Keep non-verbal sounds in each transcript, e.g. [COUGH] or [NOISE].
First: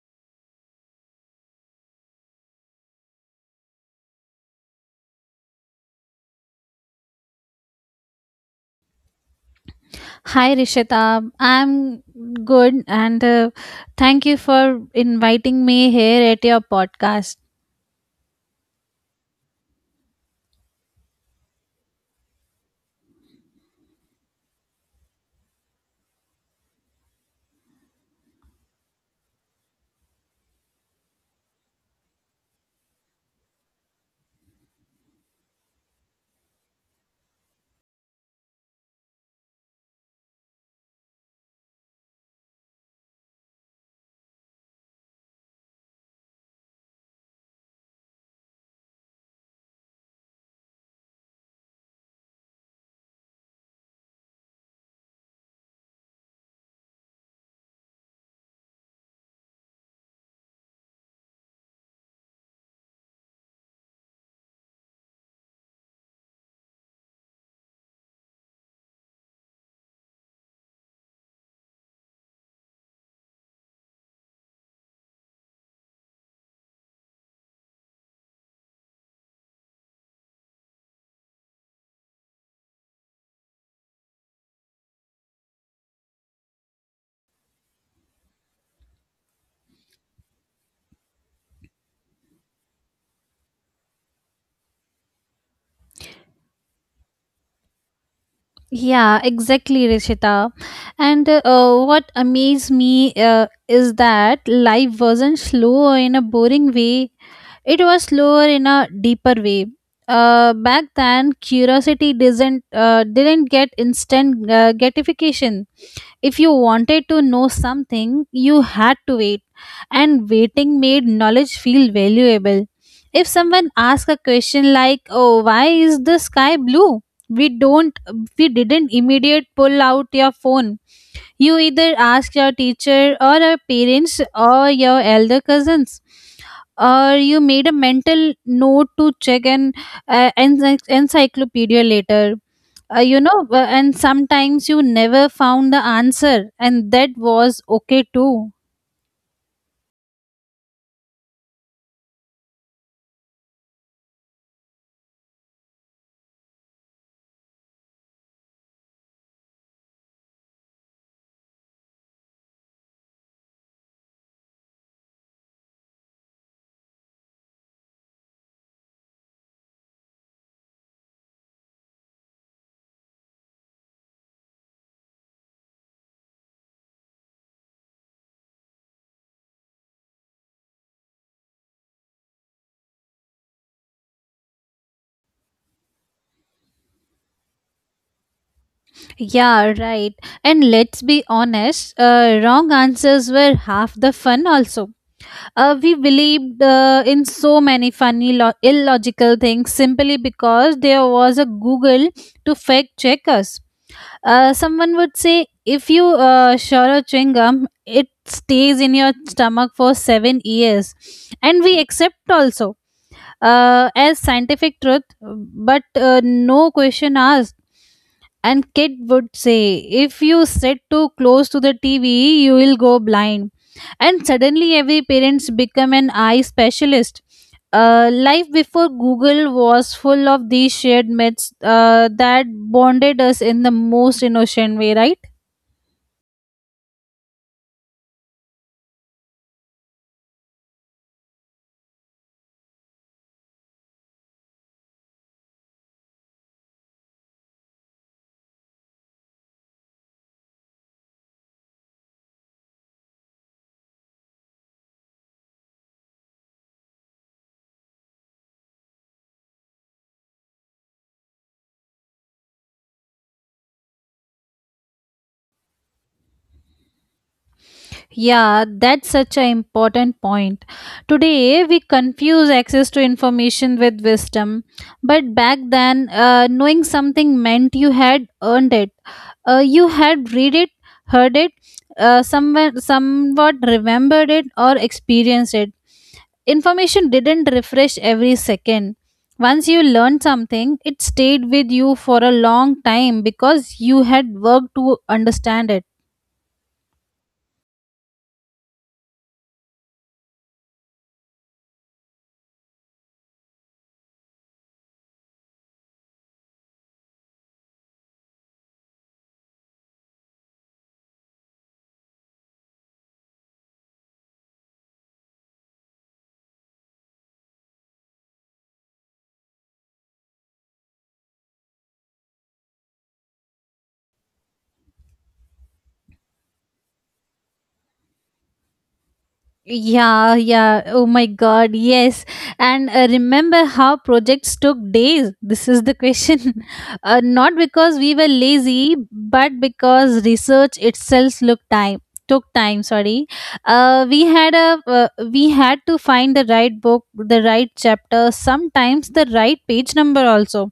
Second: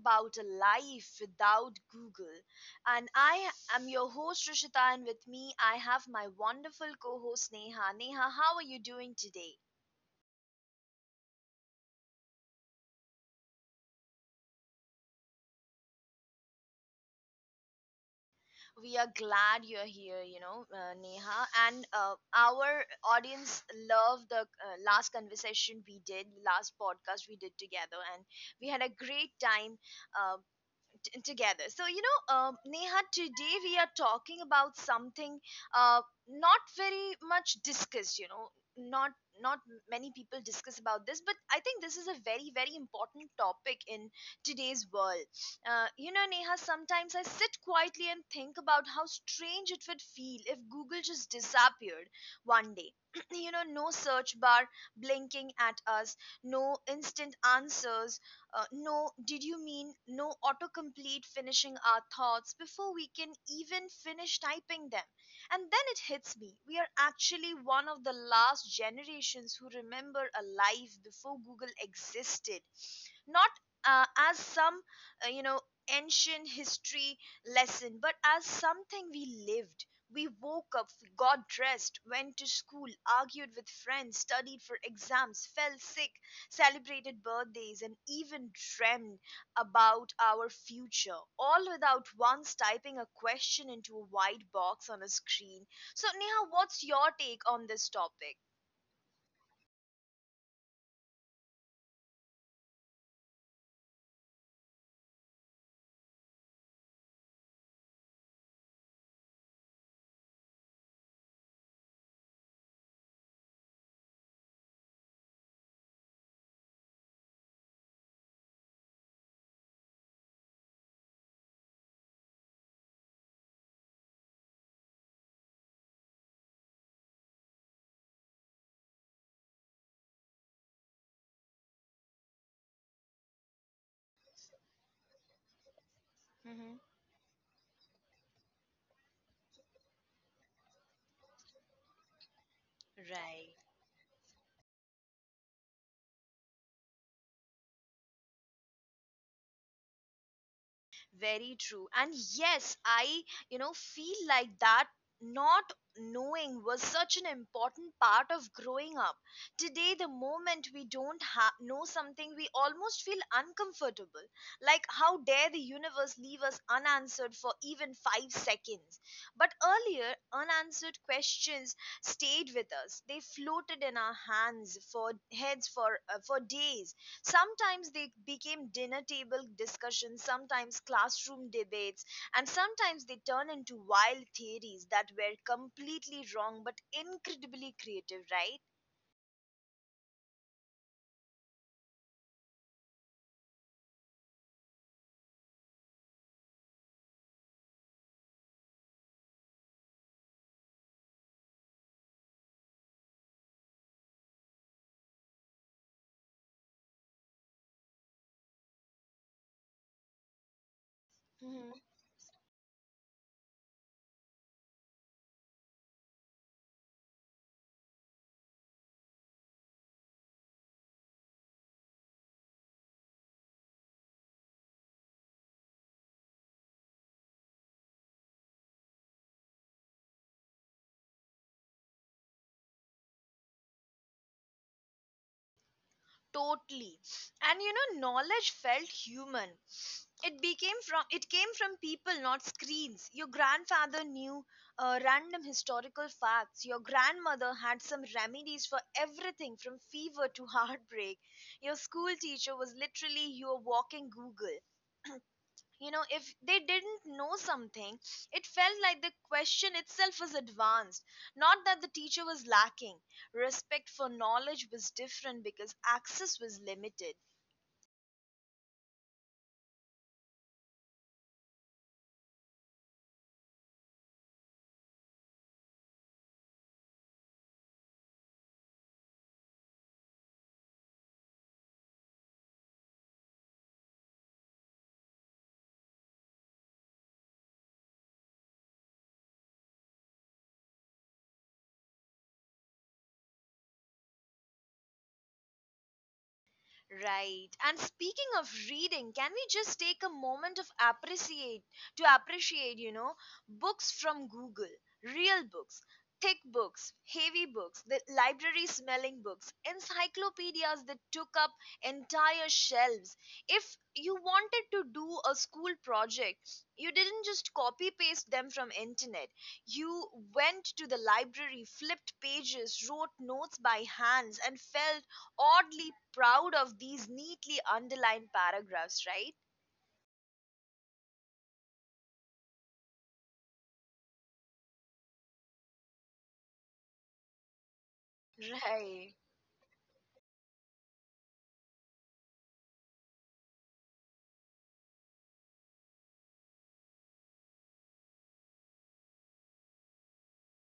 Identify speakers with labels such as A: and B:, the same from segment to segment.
A: about a life without Google. And I am your host, Rishita, and with me I have my wonderful co host, Neha. Neha, how are you doing today?
B: Hi Rishita, I'm good, and thank you for inviting me here at your podcast.
A: We are glad you're here, Neha. And our audience loved the last conversation we did, last podcast we did together, and we had a great time. Uh, together. So, Neha, today we are talking about something uh, not very much discussed, you know, not not many people discuss about this, but I think this is a very important topic in today's world. You know, Neha, sometimes I sit quietly and think about how strange it would feel if Google just disappeared one day. [CLEARS THROAT] You know, no search bar blinking at us, no instant answers, no, did you mean, no autocomplete finishing our thoughts before we can even finish typing them? And then it hits me. We are actually one of the last generations who remember a life before Google existed, not uh, as some uh, you know ancient history lesson, but as something we lived. We woke up, got dressed, went to school, argued with friends, studied for exams, fell sick, celebrated birthdays, and even dreamed about our future, all without once typing a question into a white box on a screen. So Neha, what's your take on this topic?
B: Yeah, exactly Rishita. And what amazed me is that life wasn't slow in a boring way, it was slower in a deeper way. Back then curiosity didn't get instant gratification. If you wanted to know something, you had to wait, and waiting made knowledge feel valuable. If someone asked a question like, "Oh, why is the sky blue?" we don't we didn't immediate pull out your phone. You either ask your teacher or your parents or your elder cousins.
A: Hmm.
B: Or you made a mental note to check an encyclopedia later.
A: Right.
B: And sometimes you never found the answer, and that was okay too.
A: Very true. And yes, I, you know, feel like that not knowing was such an important part of growing up. Today, the moment we don't ha- know something, we almost feel uncomfortable. Like, how dare the universe leave us unanswered for even 5 seconds? But earlier, unanswered questions stayed with us. They floated in our hands for heads for days. Sometimes they became dinner table discussions, sometimes classroom debates, and sometimes they turn into wild theories that were completely wrong but incredibly creative, right?
B: Yeah, right. And let's be honest, wrong answers were half the fun also. We believed in so many funny illogical things simply because there was a Google to fact check us. Someone would say if you swallow chewing gum, it stays in your stomach for 7 years, and
A: Hmm.
B: we accept also as scientific truth, but no question asked. And kid would say, "If you sit too close to the TV, you will go blind." And suddenly, every parents become an eye specialist. Life before Google was full of these shared myths that bonded us in the most innocent way, right?
A: Totally. And you know, knowledge felt human. It came from people, not screens. Your grandfather knew random historical facts. Your grandmother had some remedies for everything from fever to [LAUGHS] heartbreak. Your school teacher was literally your walking Google. You know, if they didn't know something, it felt like the question itself was advanced. Not that the teacher was lacking. Respect for knowledge was different because access was limited.
B: Yeah, that's such an important point. Today, we confuse access to information with wisdom. But back then, knowing something meant you had earned it. You had read it, heard it, someone, somewhat remembered it, or experienced it. Information didn't refresh every second. Once you learned something, it stayed with you for a long time because you had worked to understand it.
A: Right. And speaking of reading, can we just take a moment of appreciate to appreciate, you know, books from Google, real books, thick books, heavy books, the library smelling books, encyclopedias that took up entire shelves. If you wanted to do a school project, you didn't just copy paste them from internet. You went to the library, flipped pages, wrote notes by hands, and felt oddly proud of these neatly underlined paragraphs, right?
B: Yeah, yeah. Oh my God, yes. And remember how projects took days? This is the question. [LAUGHS] Not because we were lazy,
A: Right.
B: but because research itself looked time took time. Sorry. We had a we had to find the right book, the right chapter, sometimes the right page number also.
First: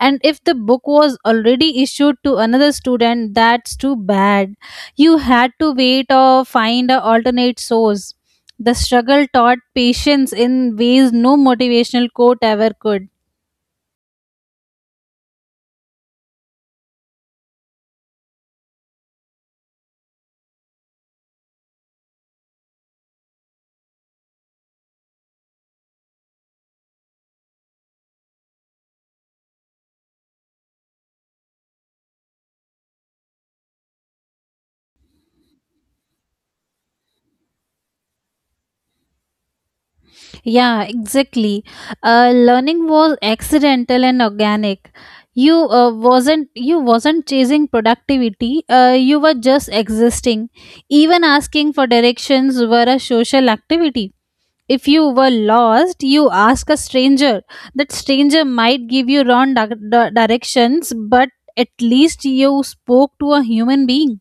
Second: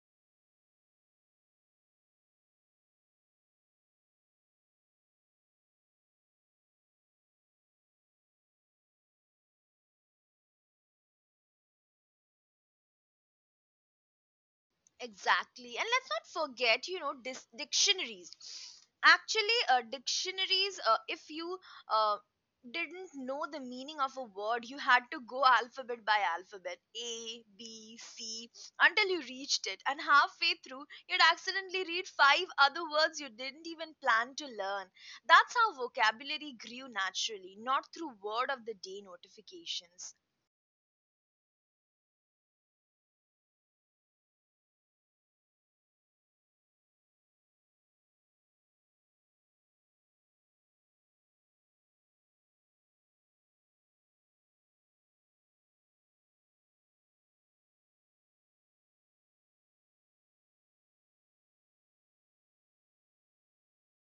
B: And if the book was already issued to another student, that's too bad. You had to wait or find an alternate source. The struggle taught patience in ways no motivational quote ever could.
A: Exactly. And let's not forget, you know, dictionaries. Actually, dictionaries, if you uh, didn't know the meaning of a word, you had to go alphabet by alphabet, A, B, C, until you reached it. And halfway through, you'd accidentally read five other words you didn't even plan to learn. That's how vocabulary grew naturally, not through word of the day notifications.
B: Yeah, exactly. Learning was accidental and organic. You uh, wasn't you wasn't chasing productivity. You were just existing. Even asking for directions were a social activity. If you were lost, you ask a stranger. That stranger might give you wrong directions, but at least you spoke to a human being.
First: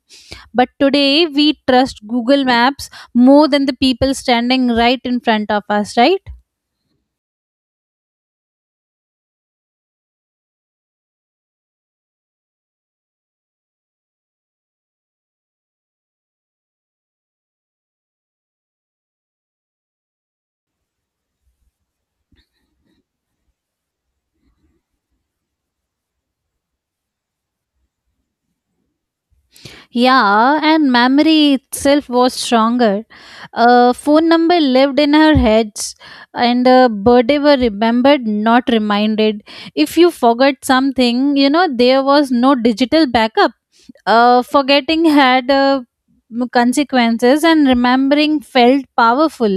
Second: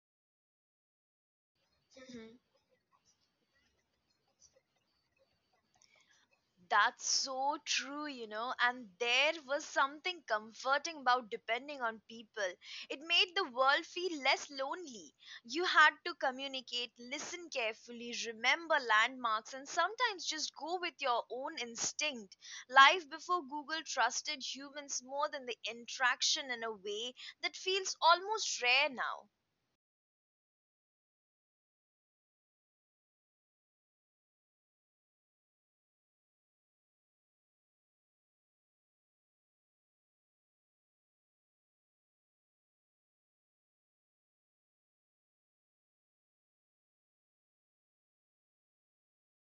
B: But today, we trust Google Maps more than the people standing right in front of us, right?
A: That's so true, you know. And there was something comforting about depending on people. It made the world feel less lonely. You had to communicate, listen carefully, remember landmarks, and sometimes just go with your own instinct. Life before Google trusted humans more than the interaction in a way that feels almost rare now.
B: Yeah, and memory itself was stronger. A phone number lived in her heads, and a birthday were remembered, not reminded. If you forgot something, you know, there was no digital backup. Forgetting had consequences, and remembering felt powerful.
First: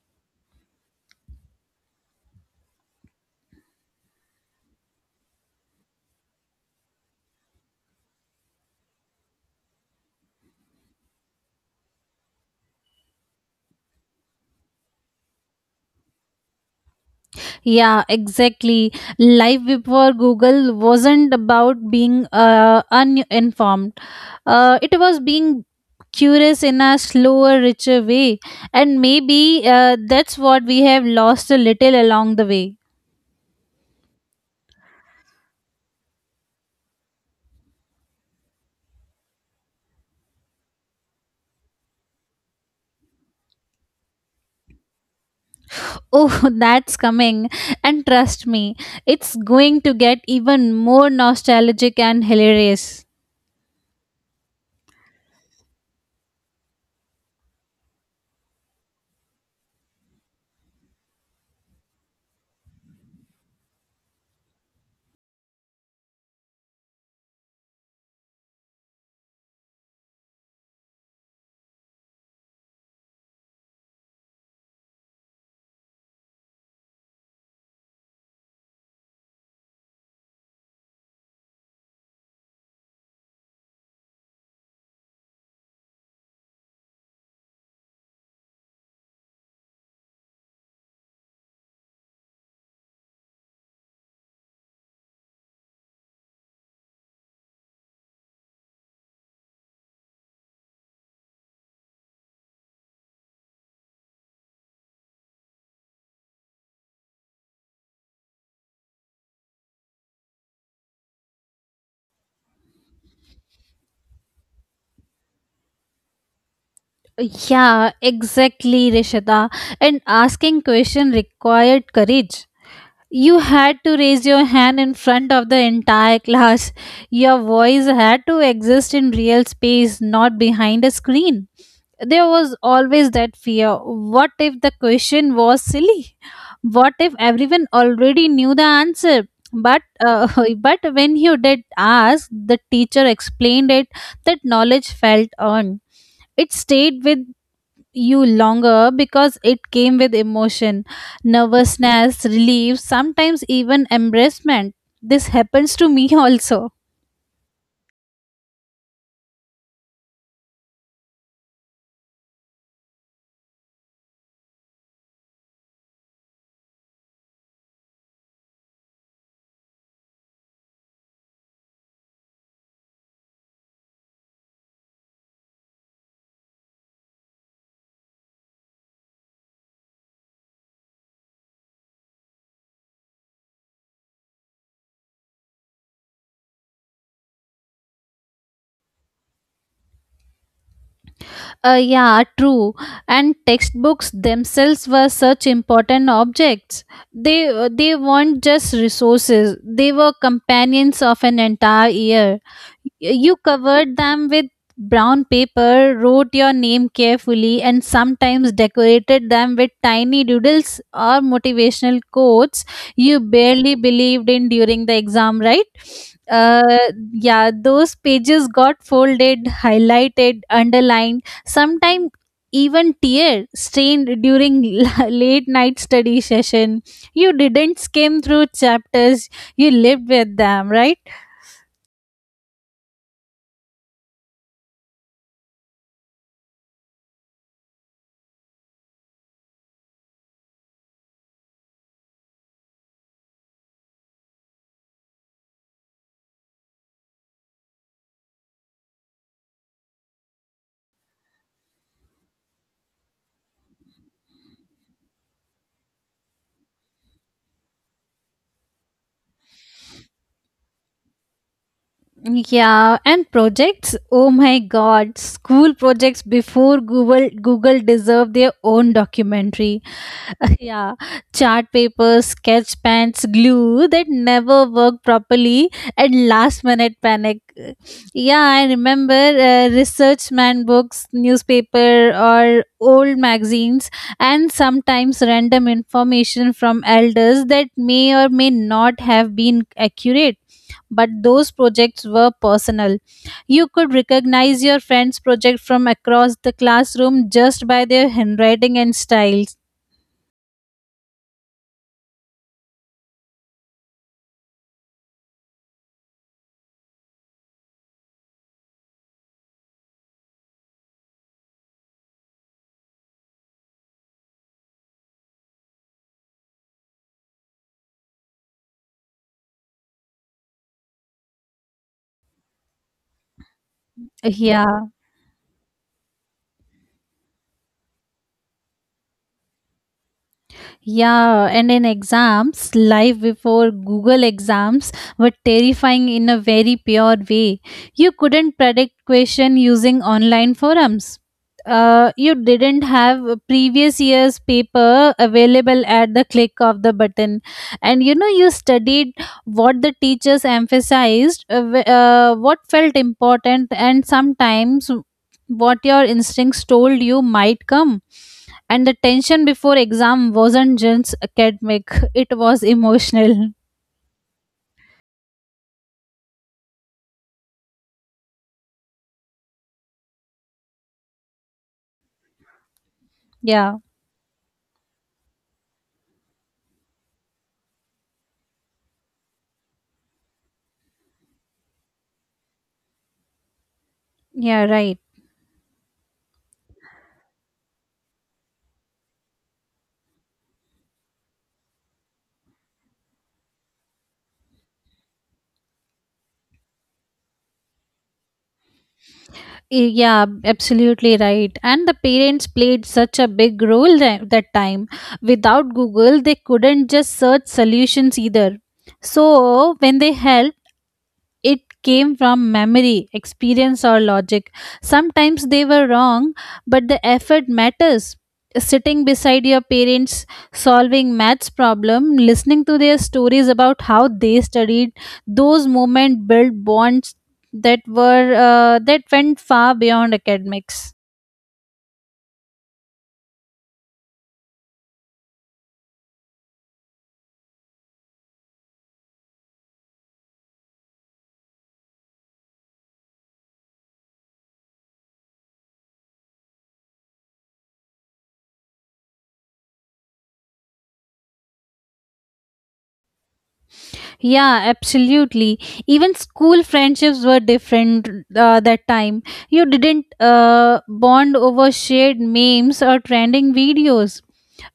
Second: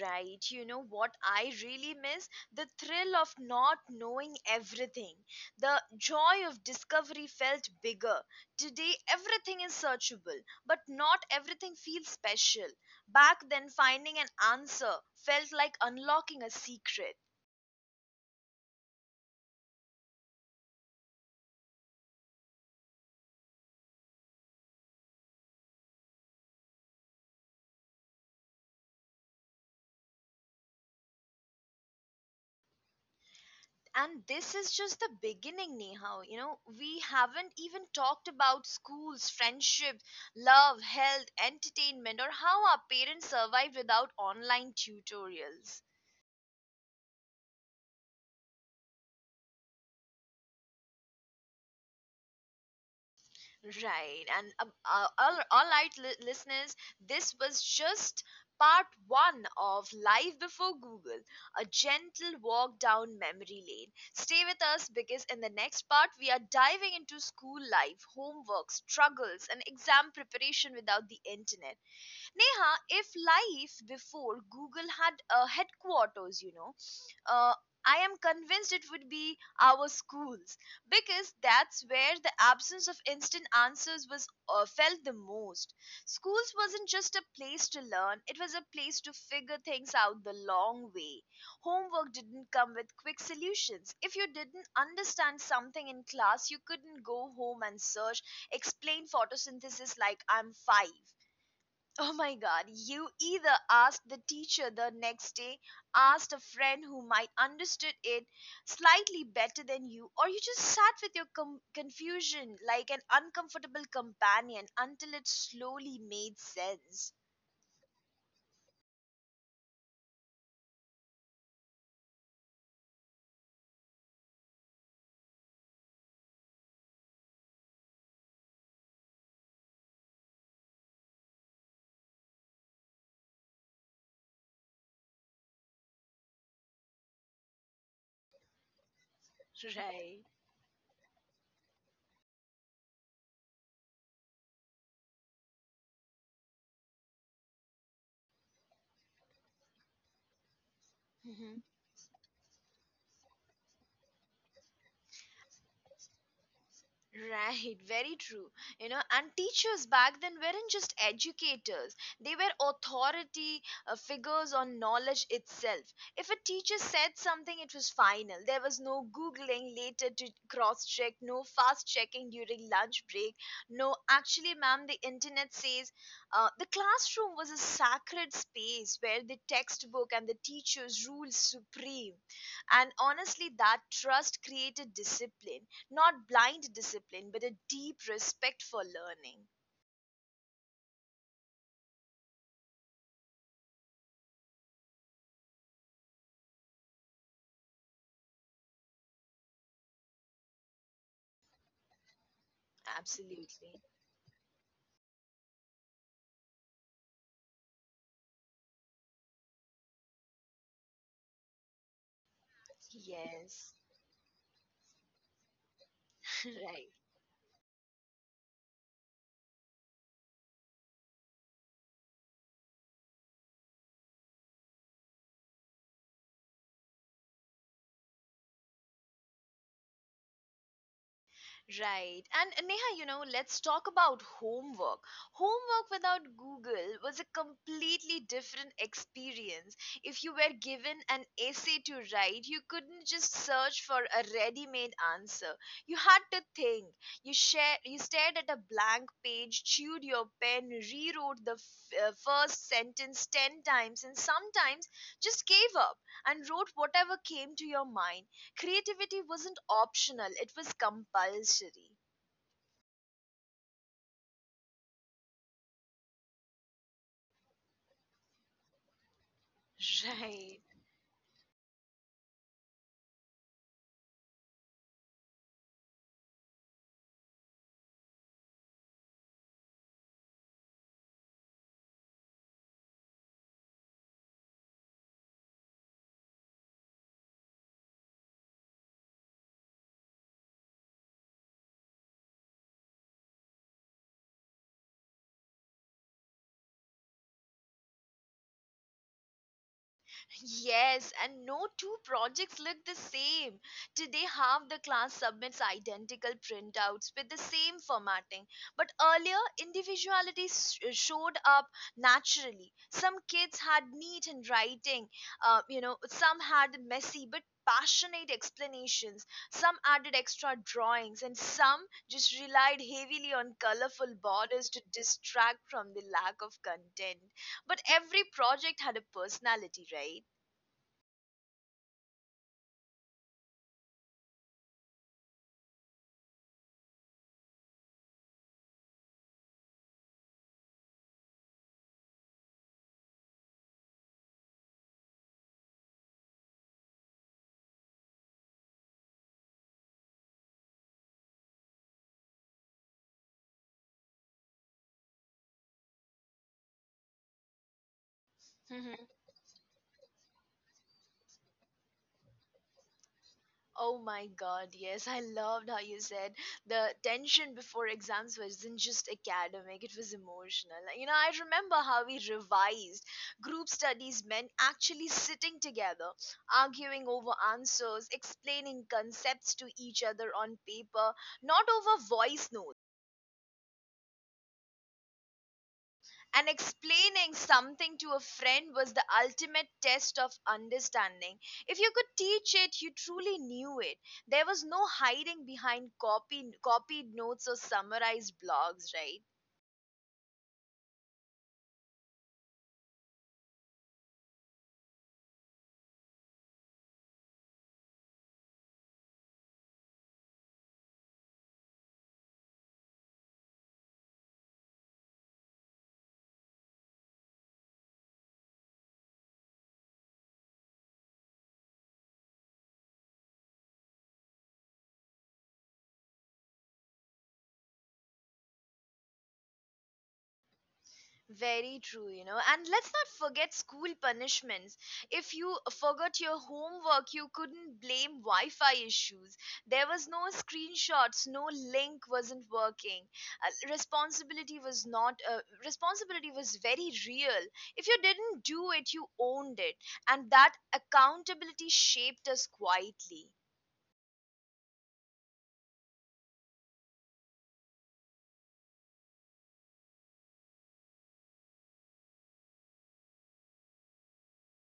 A: Right, you know what I really miss? The thrill of not knowing everything. The joy of discovery felt bigger. Today, everything is searchable, but not everything feels special. Back then, finding an answer felt like unlocking a secret.
B: Yeah, exactly. Life before Google wasn't about being uninformed, it was being curious in a slower, richer way. And maybe that's what we have lost a little along the way.
A: And this is just the beginning, Neha. You know, we haven't even talked about schools, friendships, love, health, entertainment, or how our parents survived without online tutorials.
B: Oh, [LAUGHS] that's coming. And trust me, it's going to get even more nostalgic and hilarious.
A: Right. And all right, listeners, this was just part one of Live Before Google, a gentle walk down memory lane. Stay with us because in the next part, we are diving into school life, homework, struggles, and exam preparation without the internet. Neha, if life before Google had a headquarters, you know, uh, I am convinced it would be our schools, because that's where the absence of instant answers was felt the most. Schools wasn't just a place to learn, it was a place to figure things out the long way. Homework didn't come with quick solutions. If you didn't understand something in class, you couldn't go home and search, explain photosynthesis like I'm five. Oh my god, you either asked the teacher the next day, asked a friend who might understood it slightly better than you, or you just sat with your confusion like an uncomfortable companion until it slowly made sense.
B: Yeah, exactly, Rishita. And asking question required courage. You had to raise your hand in front of the entire class. Your voice had to exist in real space, not behind a screen. There was always that fear. What if the question was silly? What if everyone already knew the answer? But
A: Right.
B: [LAUGHS] but when you did ask, the teacher explained it. That knowledge felt earned. It stayed with you longer because it came with emotion, nervousness, relief, sometimes even embarrassment. This happens to me [LAUGHS] also.
A: Right, very true. You know, and teachers back then weren't just educators, they were authority figures on knowledge itself. If a teacher said something, it was final. There was no Googling later to cross check, no fast checking during lunch break. No, actually, ma'am, the internet says the classroom was a sacred space where the textbook and the teachers ruled supreme. And honestly, that trust created discipline, not blind discipline, but a deep respect for learning.
B: Yeah, true. And textbooks themselves were such important objects. They weren't just resources. They were companions of an entire year. You
A: Absolutely.
B: covered them with brown paper, wrote your name carefully, and sometimes decorated them with tiny doodles or motivational quotes you barely
A: Yes.
B: believed in during the exam, right?
A: [LAUGHS]
B: Uh,
A: Right.
B: yeah, those pages got folded, highlighted, underlined, sometimes even tear stained during [LAUGHS] late night study session. You didn't skim through chapters, you lived with them, right?
A: Right. And Neha, you know, let's talk about homework. Homework without Google was a completely different experience. If you were given an essay to write, you couldn't just search for a ready-made answer. You had to think. You stared at a blank page, chewed your pen, rewrote the first sentence 10 times and sometimes just gave up and wrote whatever came to your mind. Creativity wasn't optional, it was compulsory.
B: Yeah, and projects, oh my God, school projects before Google, Google deserve their own documentary.
A: Right.
B: Yeah, chart paper, sketch pens, glue that never work properly, and last minute panic. Yeah, I remember research man books, newspaper, or old magazines, and sometimes random information from elders that may or may not have been accurate. But those projects were personal. You could recognize your friend's project from across the classroom just by their handwriting and styles.
A: Yes, and no two projects look the same. Today, half the class submits identical printouts with the same formatting, but earlier, individuality showed up naturally. Some kids had neat handwriting, you know, some had messy but passionate explanations, some added extra drawings, and some just relied heavily on colorful
B: Yeah.
A: borders to distract from the lack of content. But every project had a personality, right?
B: Yeah, and in exams, life before Google exams were terrifying in a very pure way. You couldn't predict question using online forums. You didn't have previous year's paper available at the click of the button, and you know you studied what the teachers emphasized, what felt important, and sometimes what your instincts told you might come. And the
A: Mhm.
B: tension before exam wasn't just academic, [LAUGHS] it was emotional.
A: Oh my god, yes, I loved how you said the tension before exams wasn't just academic, it was emotional. You know, I remember how we revised.
B: Yeah.
A: Group studies meant actually sitting together, arguing over answers, explaining concepts to each other on paper, not over voice notes.
B: Yeah, right.
A: And explaining something to a friend was the ultimate test of understanding. If you could teach it, you truly knew it. There was no hiding behind copied notes or summarized blogs, right?
B: Yeah, absolutely right. And the parents played such a big role that time. Without Google, they couldn't just search solutions either. So when they helped, it came from memory, experience, or logic. Sometimes they were wrong, but the effort matters. Sitting beside your parents, solving maths problem, listening to their stories about how they studied, those moments built bonds that went far beyond academics.
A: Very true, you know. And let's not forget school punishments. If you forgot your homework, you couldn't blame Wi Fi issues. There was no screenshots, no link wasn't working. Uh, responsibility was not, uh, Responsibility was very real. If you didn't do it, you owned it. And that accountability shaped us quietly.
B: Yeah, absolutely. Even school friendships were different that time. You didn't bond over shared memes or trending videos.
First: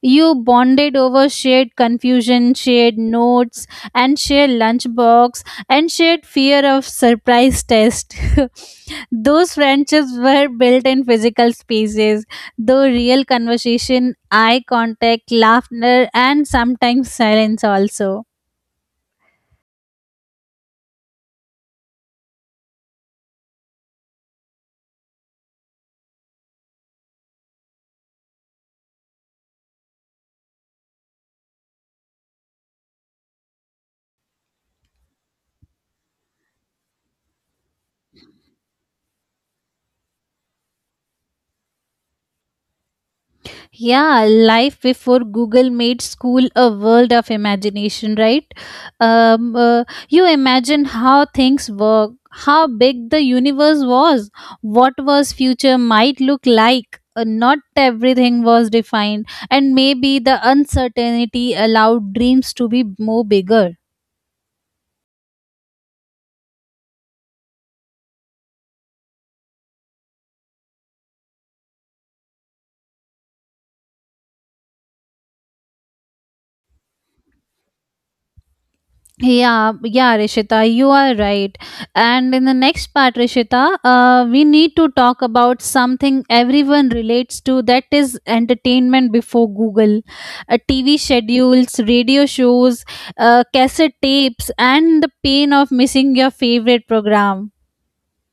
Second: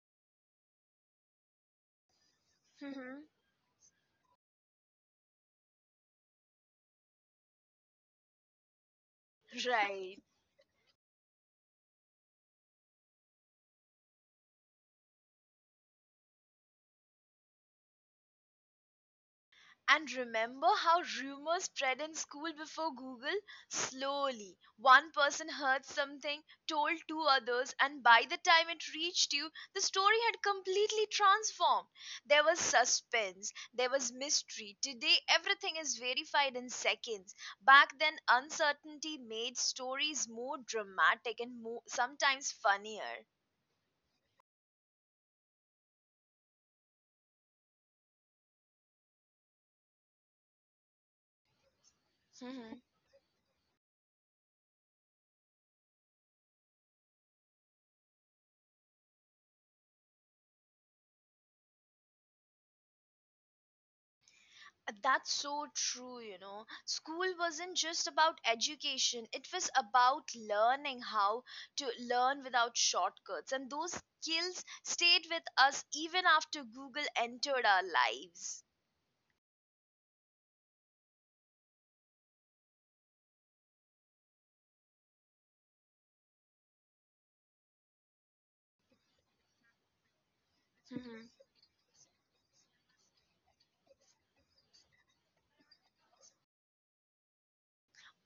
B: You bonded over shared confusion, shared
A: Hmm.
B: notes, and shared lunchbox, and shared fear of surprise test. [LAUGHS] Those
A: [LAUGHS]
B: friendships
A: Right.
B: were built in physical spaces, though real conversation, eye contact, laughter, and sometimes silence also.
A: And remember how rumors spread in school before Google? Slowly. One person heard something, told two others, and by the time it reached you, the story had completely transformed. There was suspense, there was mystery. Today, everything is verified in seconds. Back then, uncertainty made stories more dramatic and more, sometimes funnier.
B: Yeah, life before Google made school a world of imagination, right? You imagine how things work, how
A: [LAUGHS]
B: big the universe was, what was future might look like. Not everything was defined, and maybe the uncertainty allowed dreams to be more bigger.
A: That's so true, you know. School wasn't just about education, it was about learning how to learn without shortcuts. And those skills stayed with us even after Google entered our lives.
B: Yeah, yeah, Rishita, you are right. And in the next part, Rishita, we need to talk about something everyone relates to, that is entertainment before Google. TV schedules, radio shows, cassette tapes, and the pain of missing your favorite program.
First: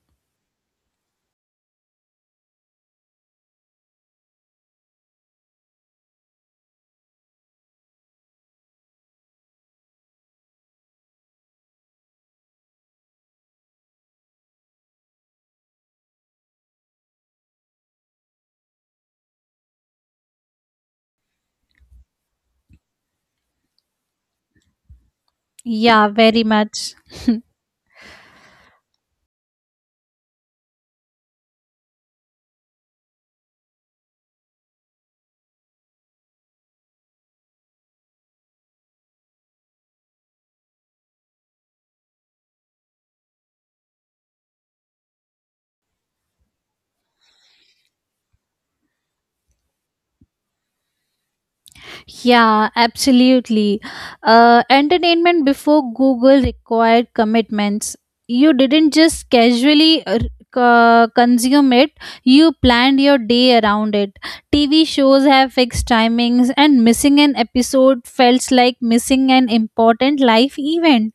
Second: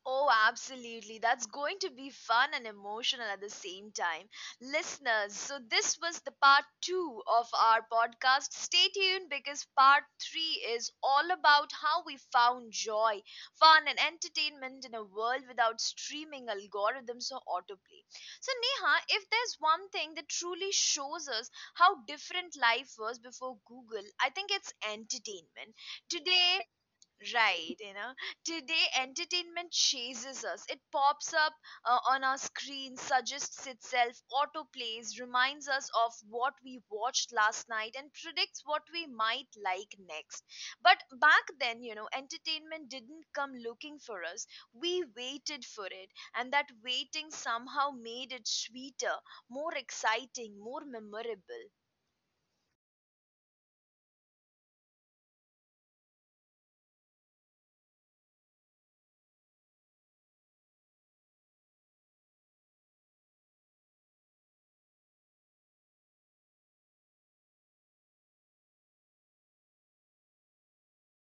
A: Oh, absolutely. That's going to be fun and emotional at the same time. Listeners, so this was the part two of our podcast. Stay tuned because part three is all about how we found joy, fun, and entertainment in a world without streaming algorithms or autoplay. So, Neha, if there's one thing that truly shows us how different life was before Google, I think it's entertainment.
B: Yeah, very
A: Today,
B: much.
A: right, you know. Today, entertainment chases us. It pops up on our screen, suggests itself, autoplays, reminds us of what we watched last night, and predicts what we might like next. But back then, you know, entertainment didn't come looking for us. We waited for it, and that waiting somehow made it sweeter, more exciting, more memorable.
B: Yeah, absolutely. Entertainment before Google required commitments. You didn't just casually consume it, you planned your day around it. TV shows have fixed timings, and missing an episode felt like missing an important life event.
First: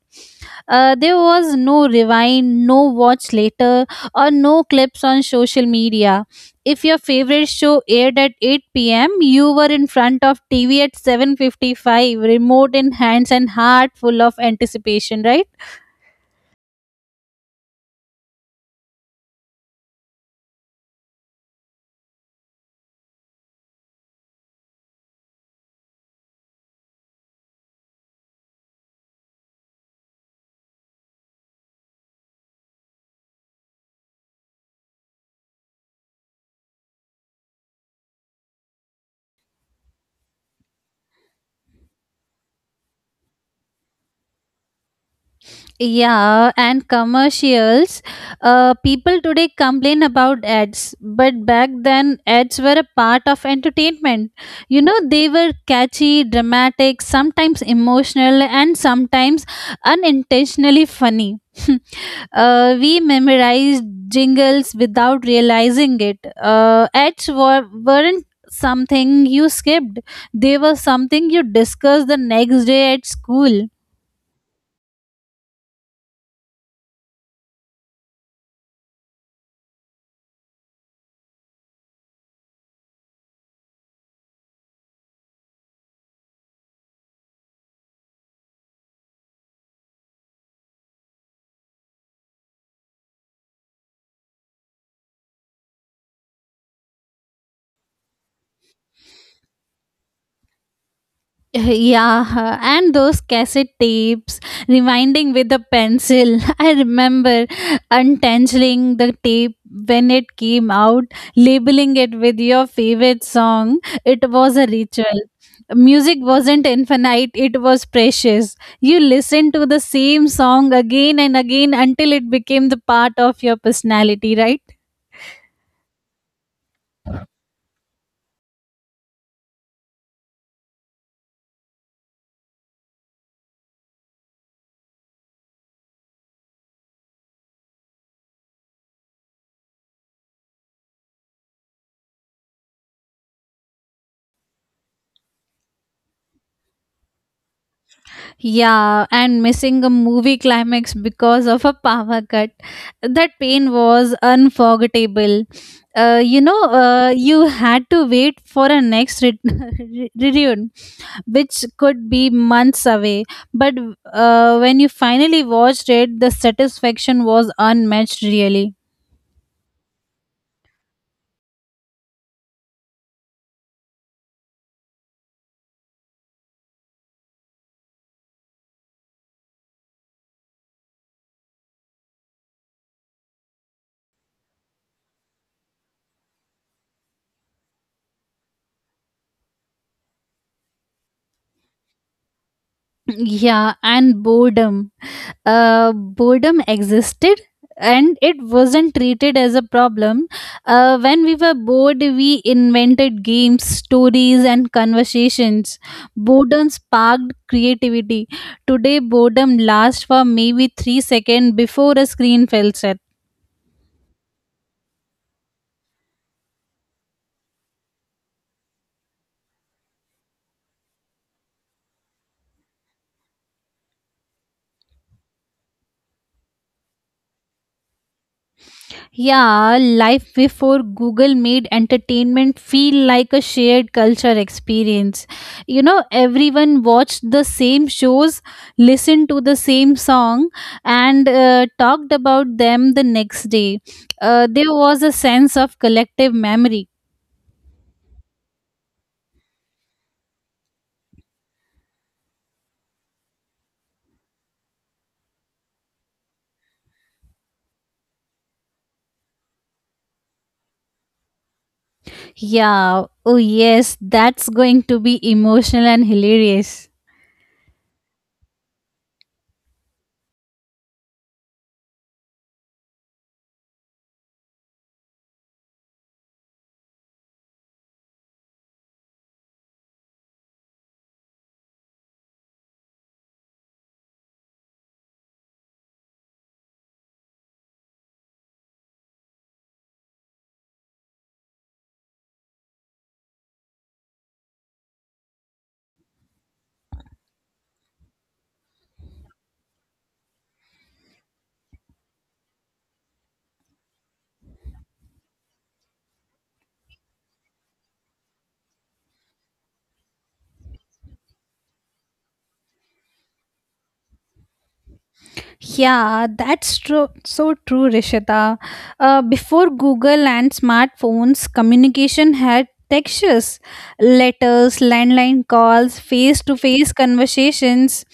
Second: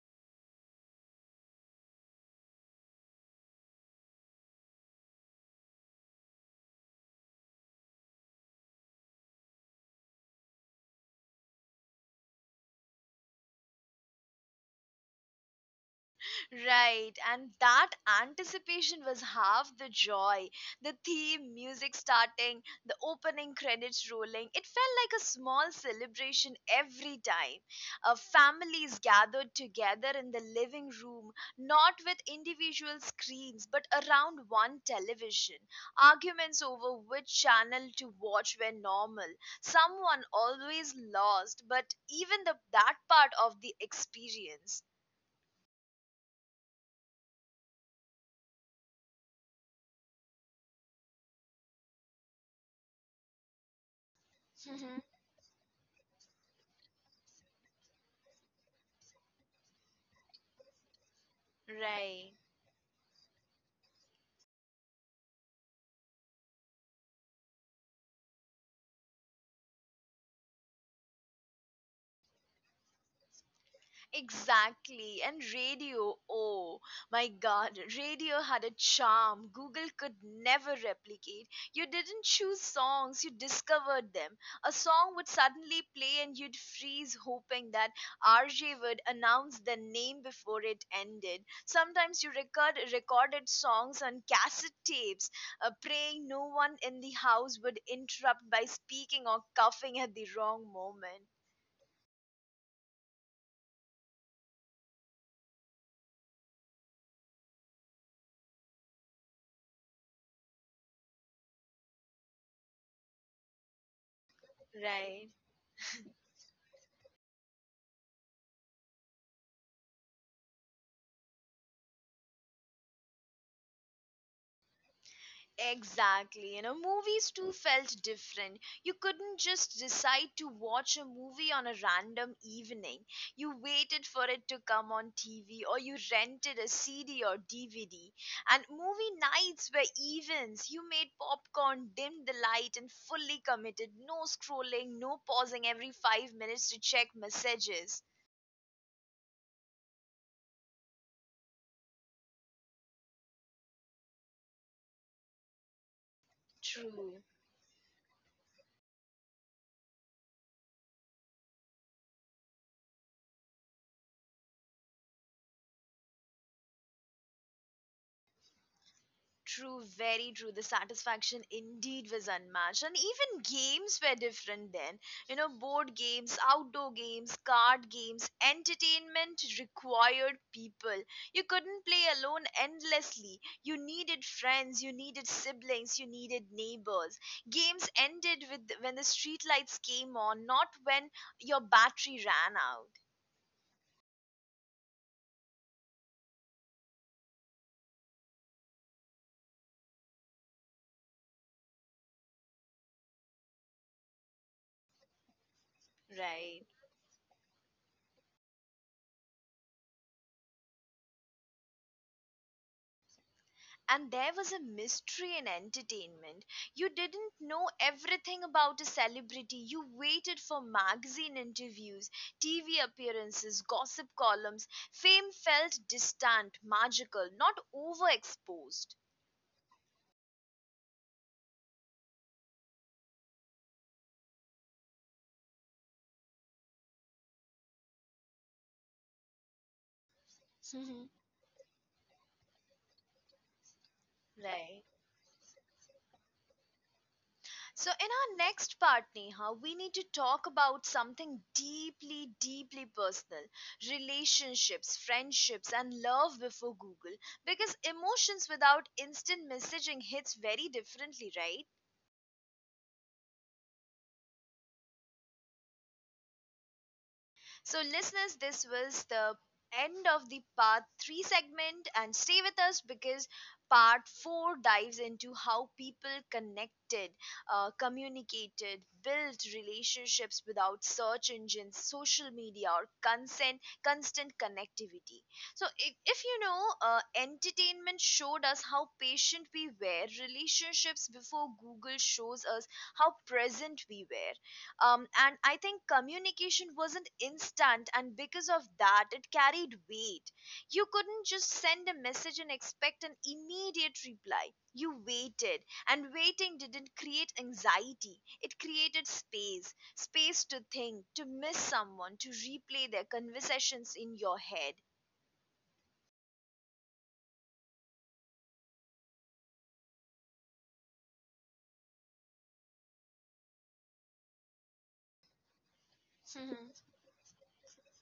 B: There was no rewind, no watch later, or no clips on social media. If your favorite show aired at 8 p.m., you were in front of TV at 7:55, remote in hands and heart full of anticipation, right?
A: Right, and that anticipation was half the joy. The theme, music starting, the opening credits rolling, it felt like a small celebration every time. Families gathered together in the living room, not with individual screens but around one television. Arguments over which channel to watch were normal. Someone always lost, but even the, that part of the experience.
B: Yeah, and commercials. People today complain about ads, but back then ads were a part of entertainment. You know,
A: [LAUGHS]
B: they were catchy, dramatic, sometimes emotional, and sometimes unintentionally funny.
A: Right.
B: We memorized jingles without realizing it. Ads were, weren't something you skipped, they were something you discussed the next day at school.
A: Exactly. And radio, oh my god, radio had a charm Google could never replicate. You didn't choose songs, you discovered them. A song would suddenly play and you'd freeze hoping that RJ would announce the name before it ended. Sometimes you recorded songs on cassette tapes, praying no one in the house would interrupt by speaking or coughing at the wrong moment.
B: Yeah, and those cassette tapes, rewinding with a pencil. [LAUGHS] I remember untangling the tape when it came out, labeling it with your favorite song. It was a ritual.
A: Right.
B: Music wasn't infinite, it was precious. You listened to the same song again and again until it became the part of your personality, right?
A: Exactly. You know, movies too felt different. You couldn't just decide to watch a movie on a random evening. You waited for it to come on TV or you rented a CD or DVD. And movie nights were events. You made popcorn, dimmed the light, and fully committed. No scrolling, no pausing every 5 minutes to check messages.
B: Yeah, and missing a movie climax because of a power cut. That pain was unforgettable.
A: True.
B: You had to wait for a next [LAUGHS] re- reunion, which could be months away. But when you finally watched it, the satisfaction was unmatched, really.
A: True, very true. The satisfaction indeed was unmatched. And even games were different then. You know, board games, outdoor games, card games, entertainment required people. You couldn't play alone endlessly. You needed friends, you needed siblings, you needed neighbors. Games ended with when the streetlights came on, not when your battery ran out.
B: Yeah, and boredom. Boredom existed, and it wasn't treated as a problem. When we were bored, we invented games, stories, and conversations.
A: Right.
B: Boredom sparked creativity. Today, boredom lasts for maybe 3 seconds before a screen fills in.
A: And there was a mystery in entertainment. You didn't know everything about a celebrity. You waited for magazine interviews, TV appearances, gossip columns. Fame felt distant, magical, not overexposed.
B: Yeah, life before Google made entertainment feel like a shared culture experience. You know, everyone watched the same shows, listened to the same song, and talked about them the next day.
A: [LAUGHS]
B: There
A: Right.
B: was a sense of collective memory.
A: So, in our next part, Neha, we need to talk about something deeply, deeply personal, relationships, friendships, and love before Google. Because emotions without instant messaging hits very differently, right?
B: Yeah, oh yes, that's going to be emotional and hilarious.
A: So, listeners, this was the end of the part 3 segment, and stay with us because part 4 dives into how people connected, communicated, built relationships without search engines, social media, or consent, constant connectivity. So, if you know, entertainment showed us how patient we were, relationships before Google shows us how present we were, and I think communication wasn't instant, and because of that it carried weight. You couldn't just send a message and expect an immediate reply. You waited, and waiting didn't create anxiety, it created space, space to think, to miss someone, to replay their conversations in your head.
B: Yeah, that's true. So true, Rishita. Before Google and smartphones, communication had textures, letters, landline calls, face to face
A: [LAUGHS]
B: conversations.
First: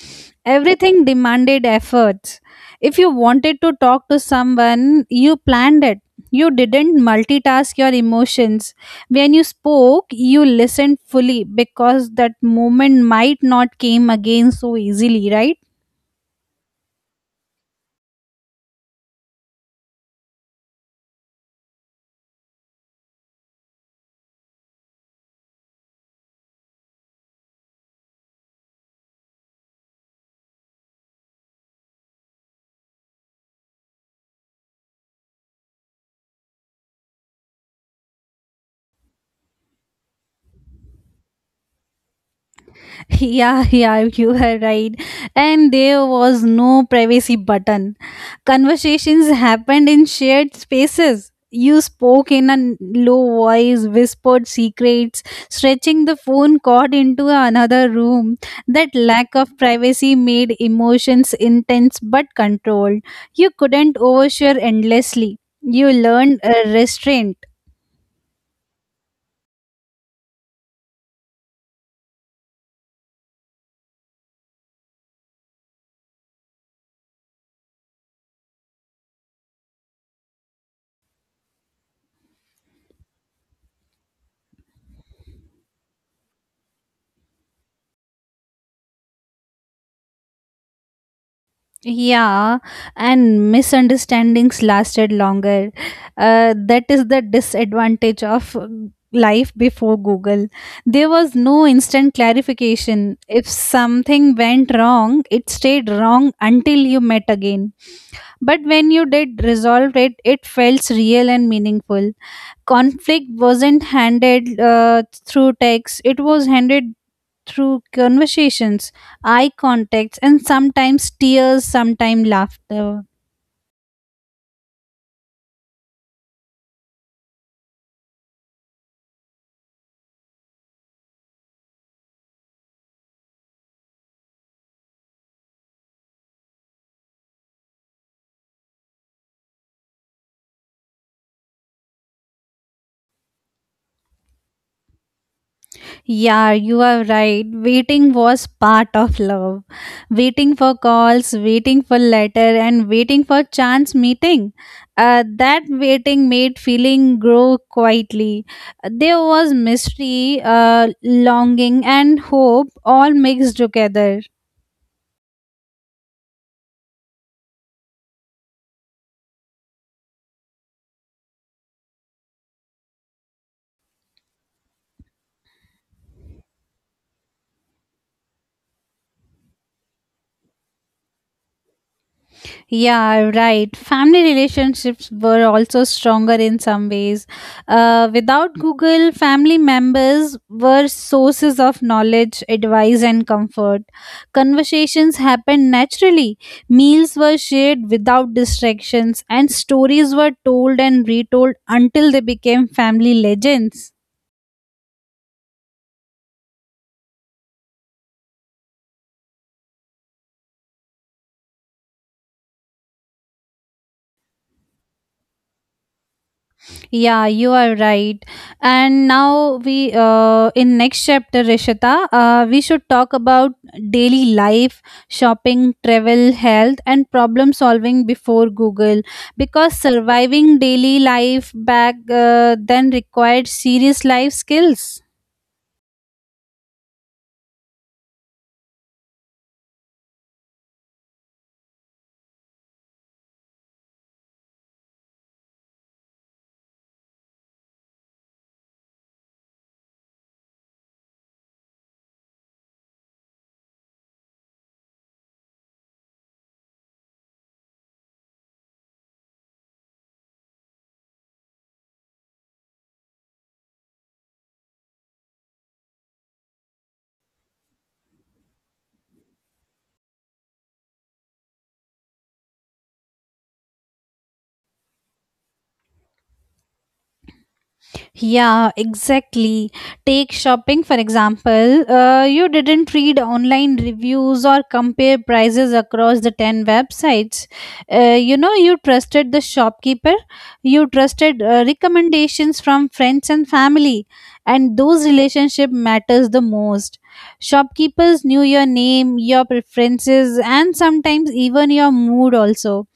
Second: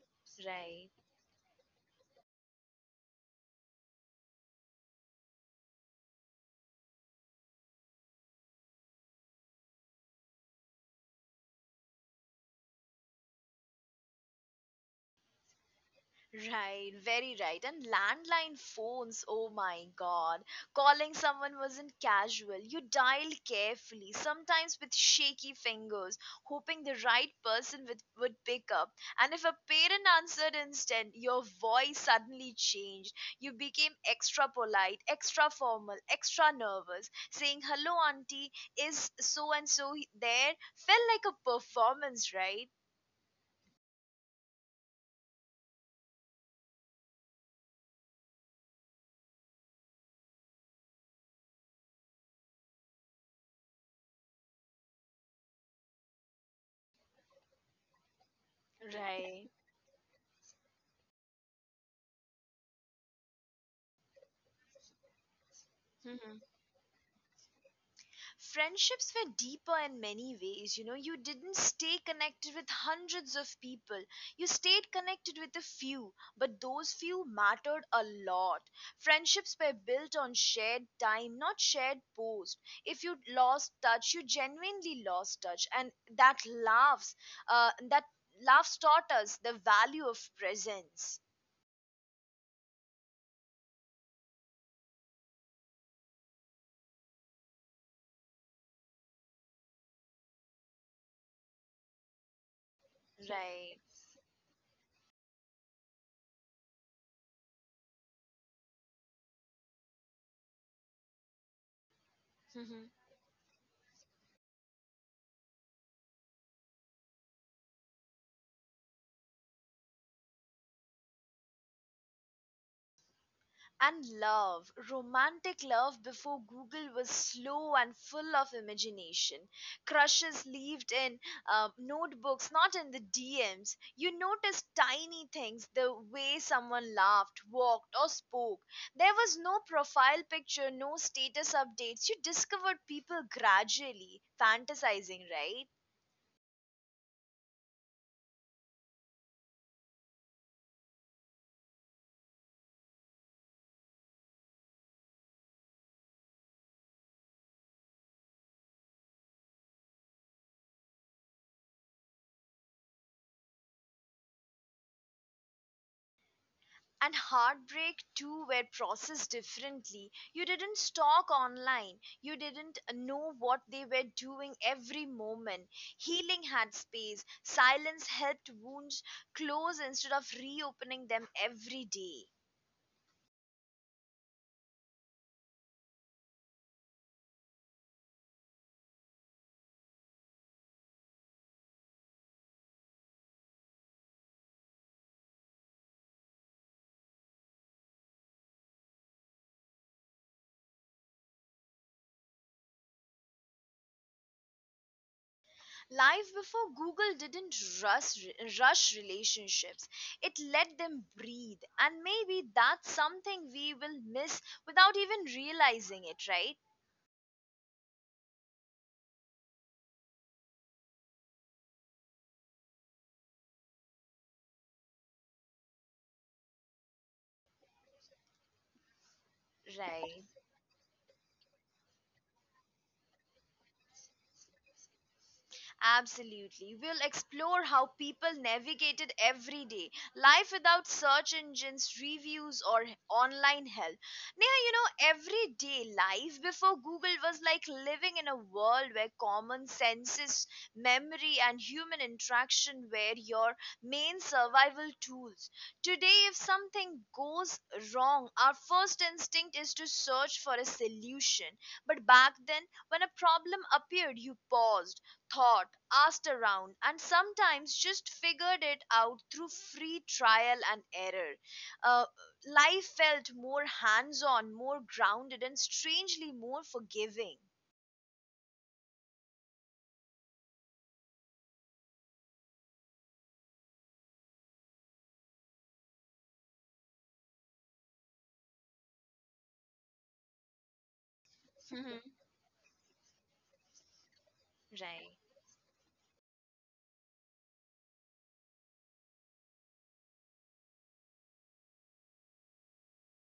B: Everything demanded efforts. If you wanted to talk to someone, you planned it. You didn't multitask your emotions. When you spoke, you listened fully because that moment might not came again so easily, right?
A: Right, very right. And landline phones, oh my god. Calling someone wasn't casual. You dialed carefully, sometimes with shaky fingers, hoping the right person would pick up. And if a parent answered instead, your voice suddenly changed. You became extra polite, extra formal, extra nervous. Saying, hello, auntie, is so and so there felt like a performance, right?
B: [LAUGHS] Yeah, yeah, you were right. And there was no privacy button. Conversations happened in shared spaces. You spoke in a low voice, whispered secrets, stretching the phone cord into another room. That
A: Right.
B: lack of privacy made emotions intense but controlled. You couldn't overshare endlessly. You
A: [LAUGHS]
B: learned a restraint.
A: Friendships were deeper in many ways, you know, you didn't stay connected with hundreds of people. You stayed connected with a few, but those few mattered a lot. Friendships were built on shared time, not shared posts. If you lost touch, you genuinely lost touch, and that laughs, that laughs taught us the value of presence.
B: Yeah, and misunderstandings lasted longer. That is the disadvantage of life before Google. There was no instant clarification.
A: Yeah.
B: If
A: Right.
B: something went wrong, it stayed wrong until you met again. But when you did resolve it, it felt real and meaningful.
A: [LAUGHS]
B: Conflict wasn't handled through text, it was handled through conversations, eye contacts, and sometimes tears, sometimes laughter.
A: And love, romantic love before Google was slow and full of imagination. Crushes lived in notebooks, not in the DMs. You noticed tiny things, the way someone laughed, walked, or spoke. There was no profile picture, no status updates. You discovered people gradually, fantasizing, right?
B: Yeah, you are right. Waiting was part of love, waiting for calls, waiting for letter, and waiting for chance meeting. That waiting made feeling grow quietly. There was mystery, longing, and hope all mixed together.
A: And heartbreak too were processed differently. You didn't stalk online. You didn't know what they were doing every moment. Healing had space. Silence helped wounds close instead of reopening them every day.
B: Yeah, right. Family relationships were also stronger in some ways. Without Google, family members were sources of knowledge, advice, and comfort. Conversations happened naturally, meals were shared without distractions, and stories were told and retold until they became family legends.
A: Life before Google didn't rush, rush relationships. It let them breathe. And maybe that's something we will miss without even realizing it, right?
B: Yeah, you are right. And now we in next chapter, Rishita, we should talk about daily life, shopping, travel, health, and problem solving before Google, because
A: Right.
B: surviving daily life back then required serious life skills.
A: Absolutely. We'll explore how people navigated everyday life without search engines, reviews, or online help. Neha, you know, everyday life before Google was like living in a world where common senses, memory, and human interaction were your main survival tools. Today, if something goes wrong, our first instinct is to search for a solution. But back then, when a problem appeared, you paused, thought, asked around, and sometimes just figured it out through free trial and error. Uh, Life felt more hands on, more grounded, and strangely more forgiving.
B: Yeah, exactly. Take shopping, for example. You didn't read online reviews or compare prices across the 10 websites. You trusted the shopkeeper, you trusted
A: [LAUGHS]
B: recommendations from friends and family, and
A: Right.
B: those relationship matters the most. Shopkeepers knew your name, your preferences, and sometimes even your mood also.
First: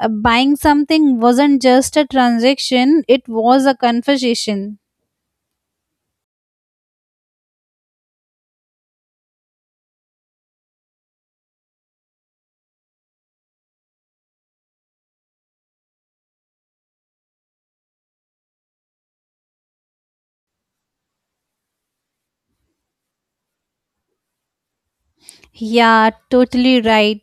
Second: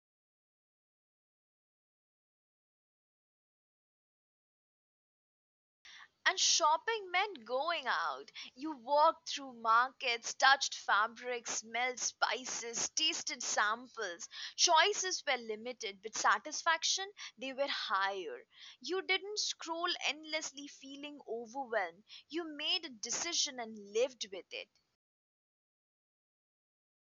B: Buying something wasn't just a transaction, it was a conversation.
A: And shopping meant going out. You walked through markets, touched fabrics, smelled spices, tasted samples. Choices were limited, but satisfaction, they were higher. You didn't scroll endlessly feeling overwhelmed. You made a decision and lived with it.
B: Yeah, totally right.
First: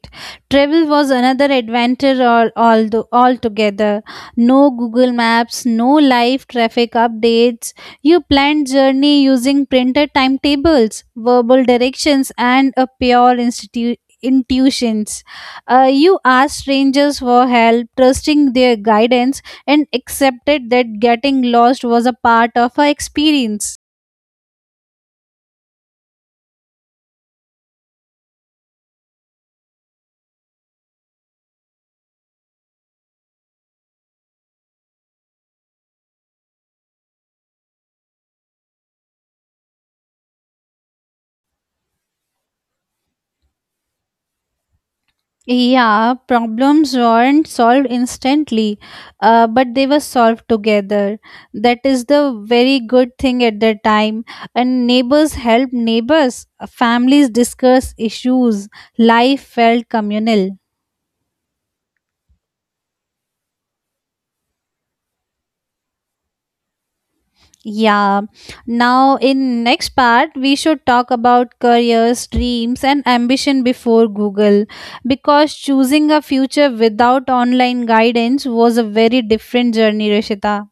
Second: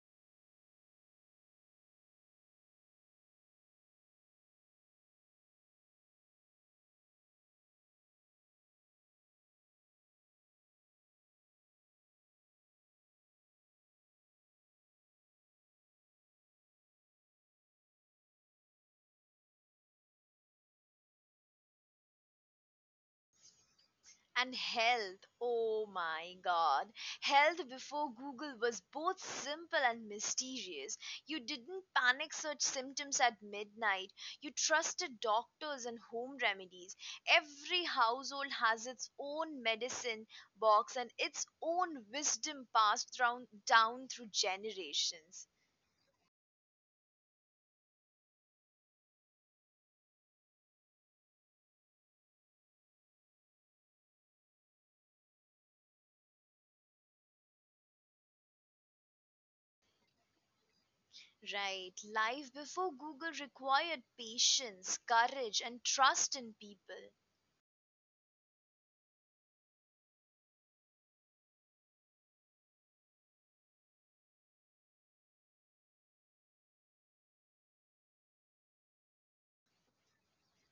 B: Travel was another adventure all altogether. No Google Maps, no live traffic updates. You planned journey using printed timetables, verbal directions, and a pure intuitions. You asked strangers for help, trusting their guidance, and accepted that getting lost was a part of our experience.
A: And health, oh my god. Health before Google was both simple and mysterious. You didn't panic search symptoms at midnight. You trusted doctors and home remedies. Every household has its own medicine box and its own wisdom passed down through generations.
B: Yeah, problems weren't solved instantly, but they were solved together. That is the very good thing at the time. And neighbors help neighbors, families discuss issues, life felt communal.
A: Right. Life before Google required patience, courage, and trust in people.
B: Yeah. Now, in next part, we should talk about careers, dreams, and ambition before Google, because choosing a future without online guidance was a very different journey, Rishita.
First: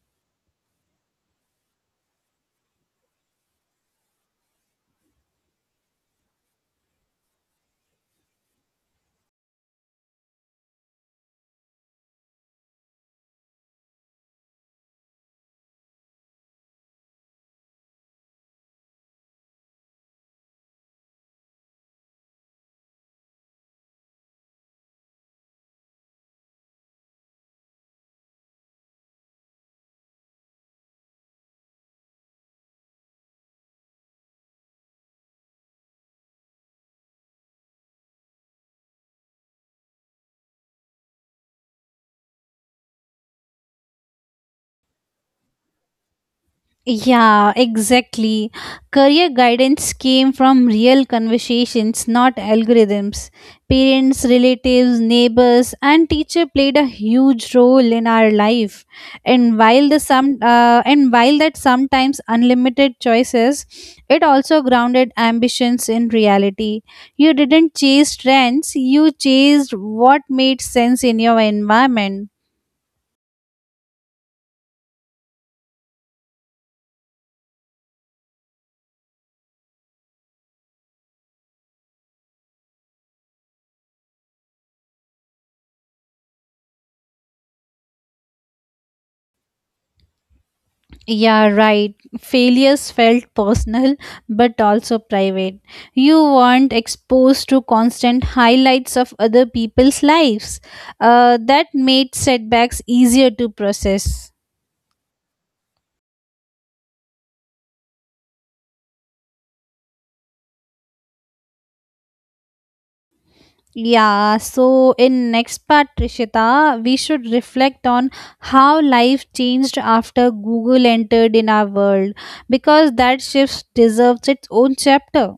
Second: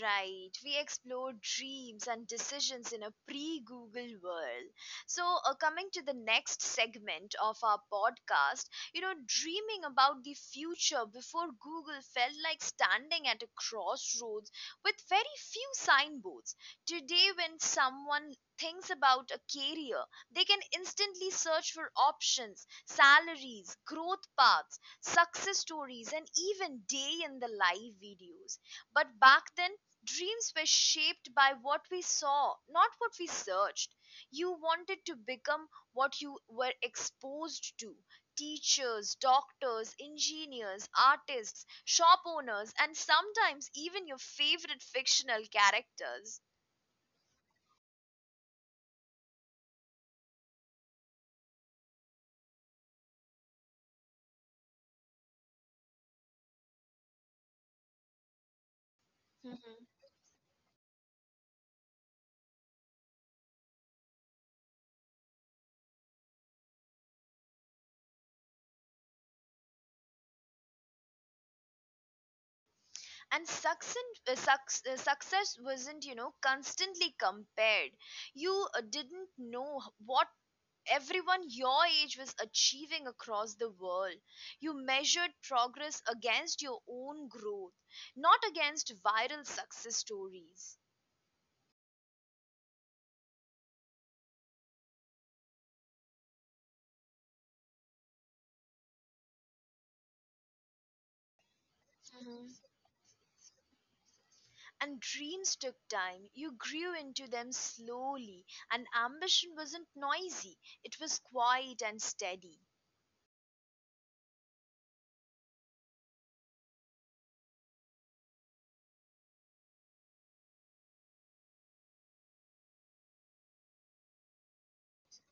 A: Right, we explore dreams and decisions in a pre Google world. So, coming to the next segment of our podcast, you know, dreaming about the future before Google felt like standing at a crossroads with very few signboards. Today, when someone thinks about a career, they can instantly search for options, salaries, growth paths, success stories, and even day in the life videos. But back then, dreams were shaped by what we saw, not what we searched. You wanted to become what you were exposed to, teachers, doctors, engineers, artists, shop owners, and sometimes even your favorite fictional characters.
B: Yeah, exactly. Career guidance came from real conversations, not algorithms. Parents, relatives, neighbors, and teacher played a huge role in our life. And
A: Mhm.
B: while the some uh, and while that sometimes unlimited choices, it also grounded ambitions in reality. You didn't chase trends; you chased what made sense in your environment.
A: And success, success wasn't, you know, constantly compared. You didn't know what everyone your age was achieving across the world. You measured progress against your own growth, not against viral success stories.
B: Yeah, right. Failures felt personal but also private. You weren't exposed to constant highlights of other people's lives. That made
A: Mhm.
B: setbacks easier to process.
A: And dreams took time. You grew into them slowly, and ambition wasn't noisy, it was quiet and steady.
B: Yeah, so in next part, Trishita, we should reflect on how life changed after Google entered in our world, because that shift deserves its own chapter.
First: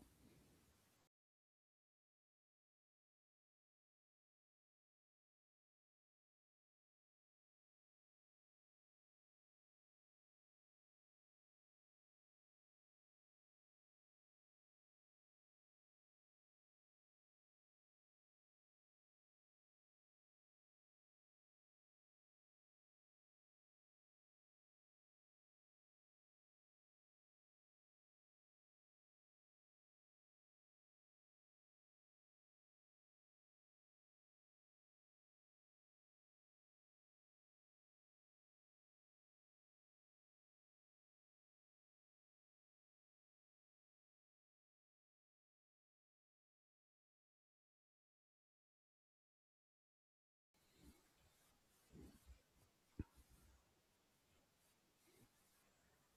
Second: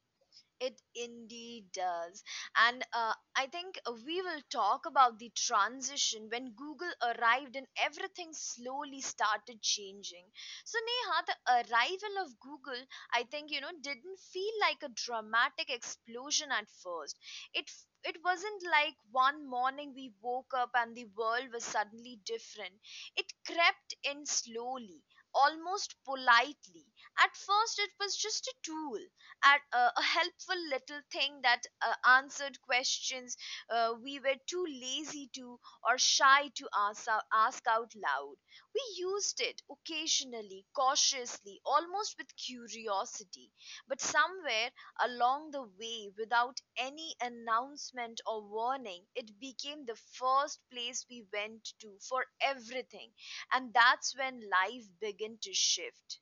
A: It indeed does. And I think we will talk about the transition when Google arrived and everything slowly started changing. So, Neha, the arrival of Google, I think, you know, didn't feel like a dramatic explosion at first. It wasn't like one morning we woke up and the world was suddenly different. It crept in slowly, almost politely. At first, it was just a tool, at a helpful little thing that answered questions we were too lazy to or shy to ask, ask out loud. We used it occasionally, cautiously, almost with curiosity, but somewhere along the way, without any announcement or warning, it became the first place we went to for everything, and that's when life began to shift.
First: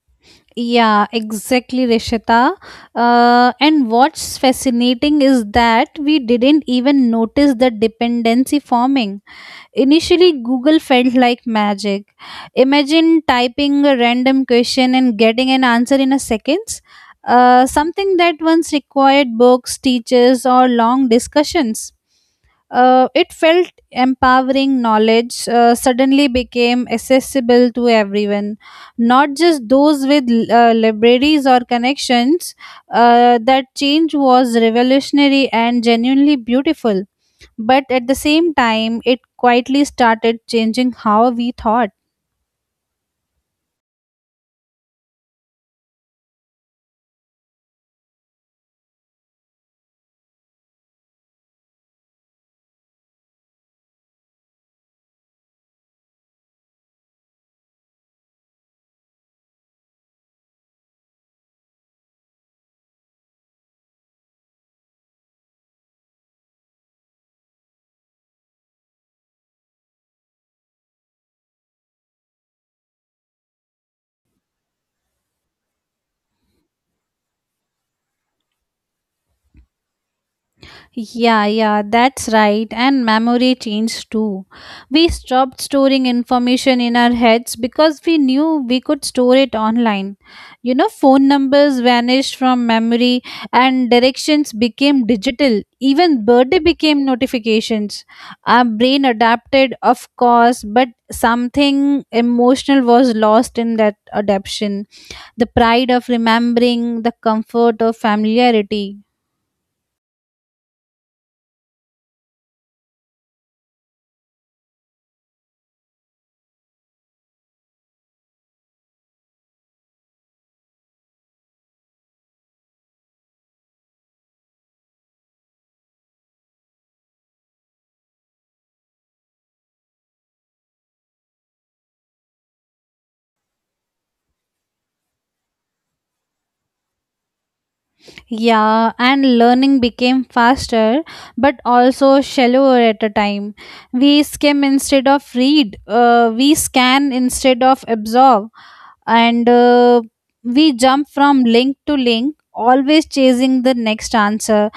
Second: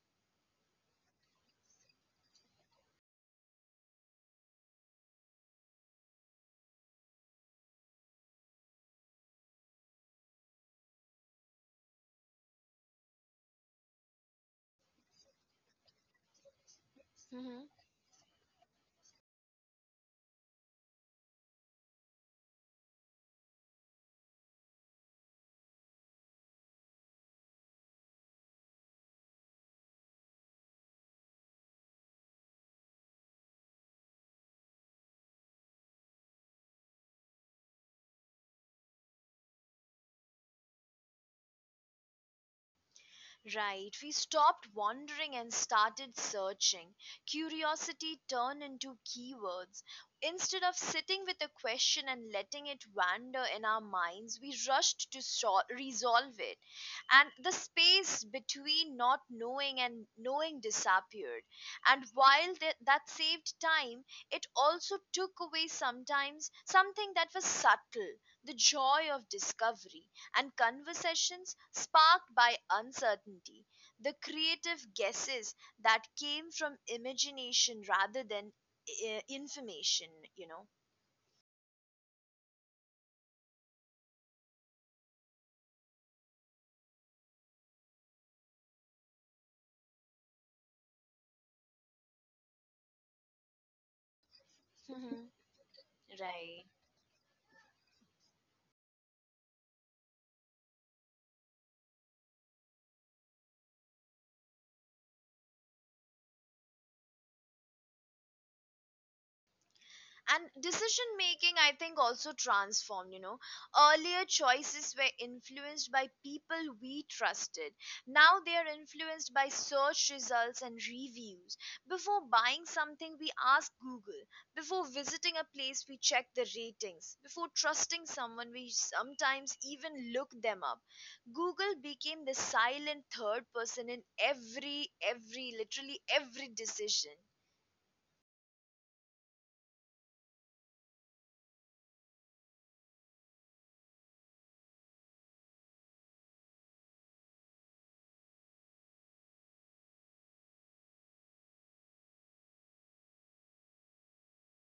B: Yeah, exactly, Rishita. And what's fascinating is that we didn't even notice the dependency forming. Initially, Google felt like magic. Imagine typing a random question and getting an answer in a seconds. Something that once required books, teachers, or long discussions. It felt empowering knowledge suddenly became accessible to everyone, not just those with libraries or connections. That change was revolutionary and genuinely beautiful, but at the same time, it quietly started changing how we thought.
A: Right, we stopped wandering and started searching. Curiosity turned into keywords. Instead of sitting with a question and letting it wander in our minds, we rushed to resolve it. And the space between not knowing and knowing disappeared. And while that saved time, it also took away sometimes something that was subtle, the joy of discovery and conversations sparked by uncertainty, the creative guesses that came from imagination rather than information, you know.
B: Yeah, yeah, that's right. And memory changed too. We stopped storing information in our heads because we knew we could store it online. Phone numbers vanished from memory and directions became
A: [LAUGHS]
B: digital. Even birthday
A: Right.
B: became notifications. Our brain adapted, of course, but something emotional was lost in that adaptation: the pride of remembering, the comfort of familiarity.
A: And decision making, I think, also transformed, you know, earlier choices were influenced by people we trusted. Now they are influenced by search results and reviews. Before buying something, we ask Google. Before visiting a place, we check the ratings. Before trusting someone, we sometimes even look them up. Google became the silent third person in every literally every decision.
B: Yeah, and learning became faster but also shallower at a time. We skim instead of read, we scan instead of absorb, and we jump from link to link, always chasing the next answer.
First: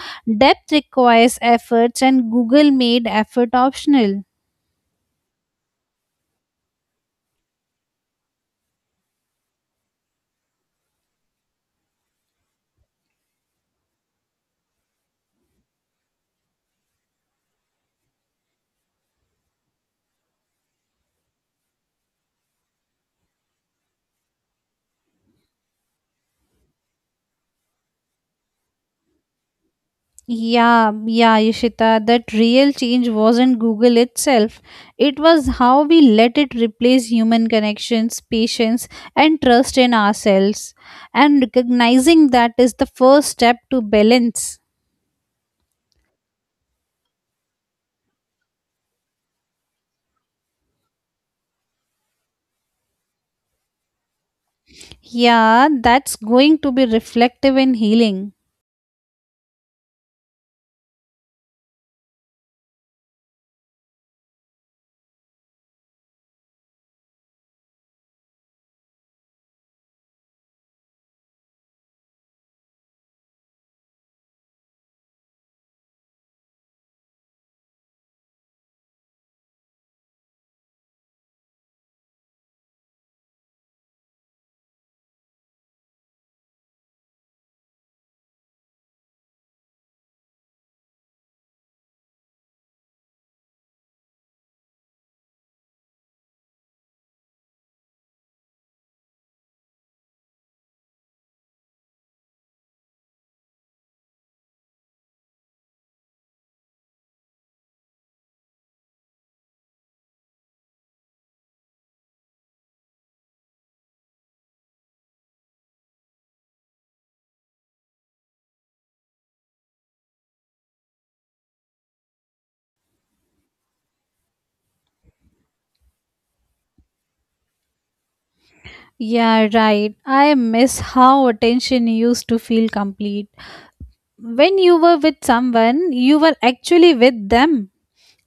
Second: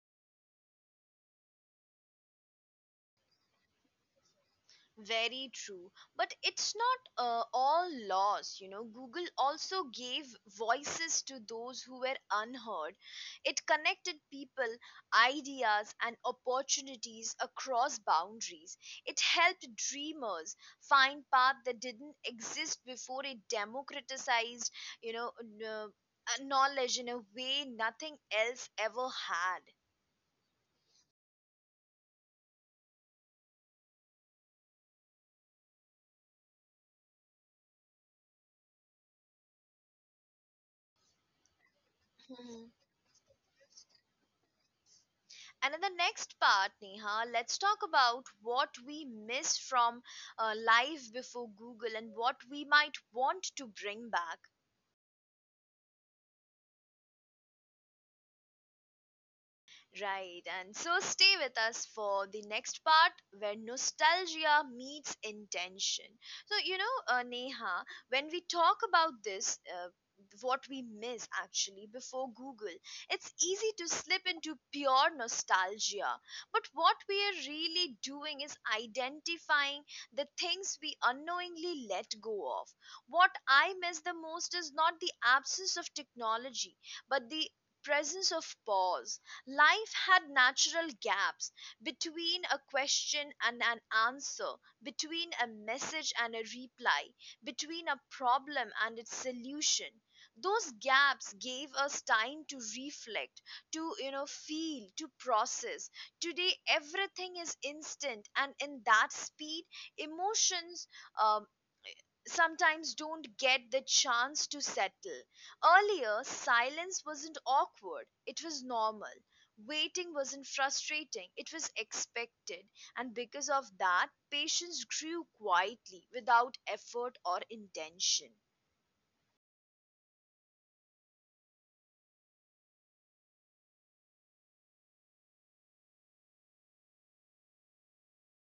B: Depth requires efforts, and Google made effort optional.
A: Very true. But it's not all lost. You know, Google also gave voices to those who were unheard. It connected people, ideas, and opportunities across boundaries. It helped dreamers find paths that didn't exist before. It democratized, you know, knowledge in a way nothing else ever had.
B: Yeah, yeah, Ishita, that real change wasn't Google itself. It was how we let it replace human connections, patience, and trust in ourselves. And recognizing that is the first step to balance.
A: And in the next part, Neha, let's talk about what we miss from life before Google and what we might want to bring back.
B: Yeah, that's going to be reflective in healing.
A: Right, and so stay with us for the next part where nostalgia meets intention. So, you know, Neha, when we talk about this, what we miss actually before Google, it's easy to slip into pure nostalgia. But what we are really doing is identifying the things we unknowingly let go of. What I miss the most is not the absence of technology, but the presence of pause. Life had natural gaps between a question and an answer, between a message and a reply, between a problem and its solution. Those gaps gave us time to reflect, to, you know, feel, to process. Today everything is instant, and in that speed emotions um, sometimes don't get the chance to settle. Earlier, silence wasn't awkward, it was normal. Waiting wasn't frustrating, it was expected. And because of that, patience grew quietly without effort or intention.
B: Yeah, right. I miss how attention used to feel complete. When you were with someone, you were actually with them.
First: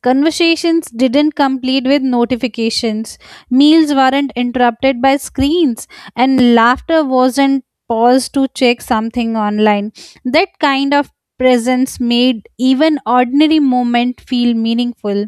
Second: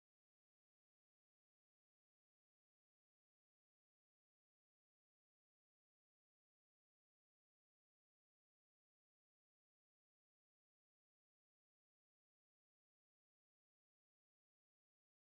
B: Conversations didn't complete with notifications, meals weren't interrupted by screens, and laughter wasn't paused to check something online. That kind of presence made even ordinary moment feel meaningful.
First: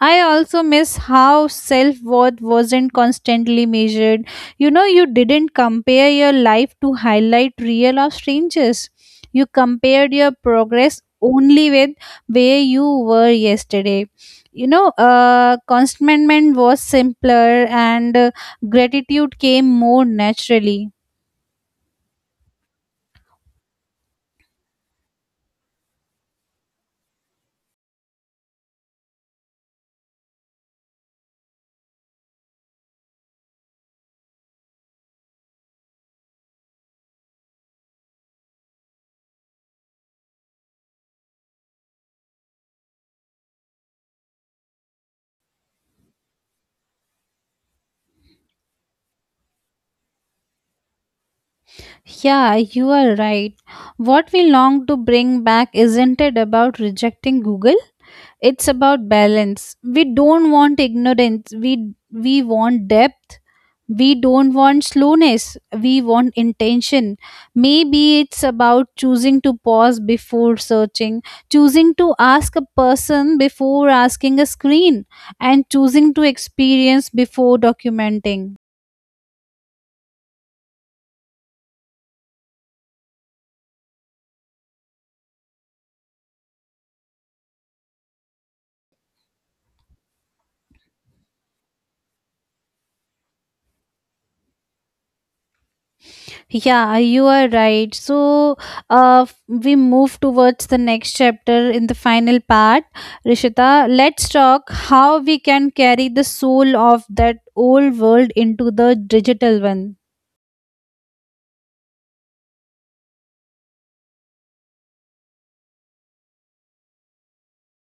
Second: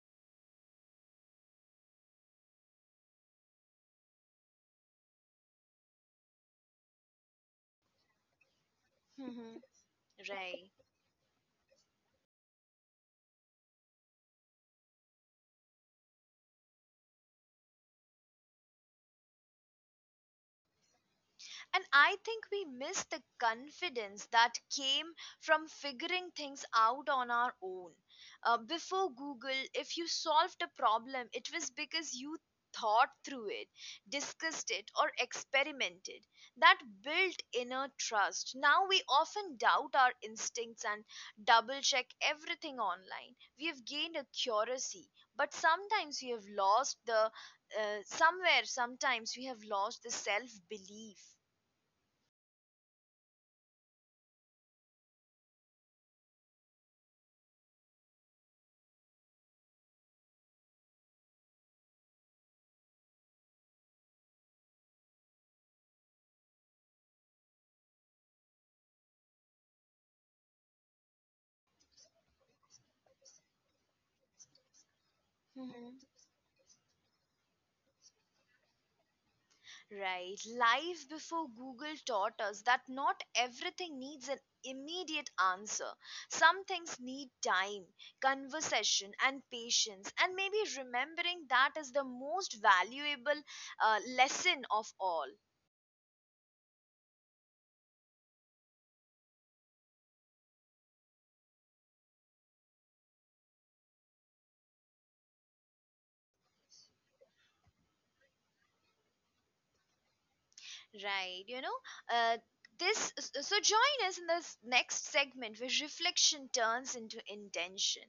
B: I also miss how self worth wasn't constantly measured. You didn't compare your life to highlight real or strangers. You compared
A: [LAUGHS]
B: your
A: Right.
B: progress only with where you were yesterday. Contentment was simpler and gratitude came more naturally.
A: And I think we miss the confidence that came from figuring things out on our own. Before Google, if you solved a problem, it was because you thought through it, discussed it, or experimented. That built inner trust. Now we often doubt our instincts and double check everything online. We have gained a curiosity, but sometimes we have lost the self belief.
B: Yeah, you are right. What we long to bring back isn't it about rejecting Google, it's about balance. We don't want ignorance, we want depth. We don't want slowness, we want intention. Maybe it's about choosing to pause before searching, choosing to ask a person before asking a screen, and
A: Mhm.
B: choosing to experience before documenting.
A: Right. Life before Google taught us that not everything needs an immediate answer. Some things need time, conversation, and patience. And maybe remembering that is the most valuable lesson of all.
B: Yeah, you are right. So we move towards the next chapter in the final part, Rishita. Let's talk how we can carry the soul of that old world into the digital one.
A: Right, you know, uh, so join us in this next segment where reflection turns into intention.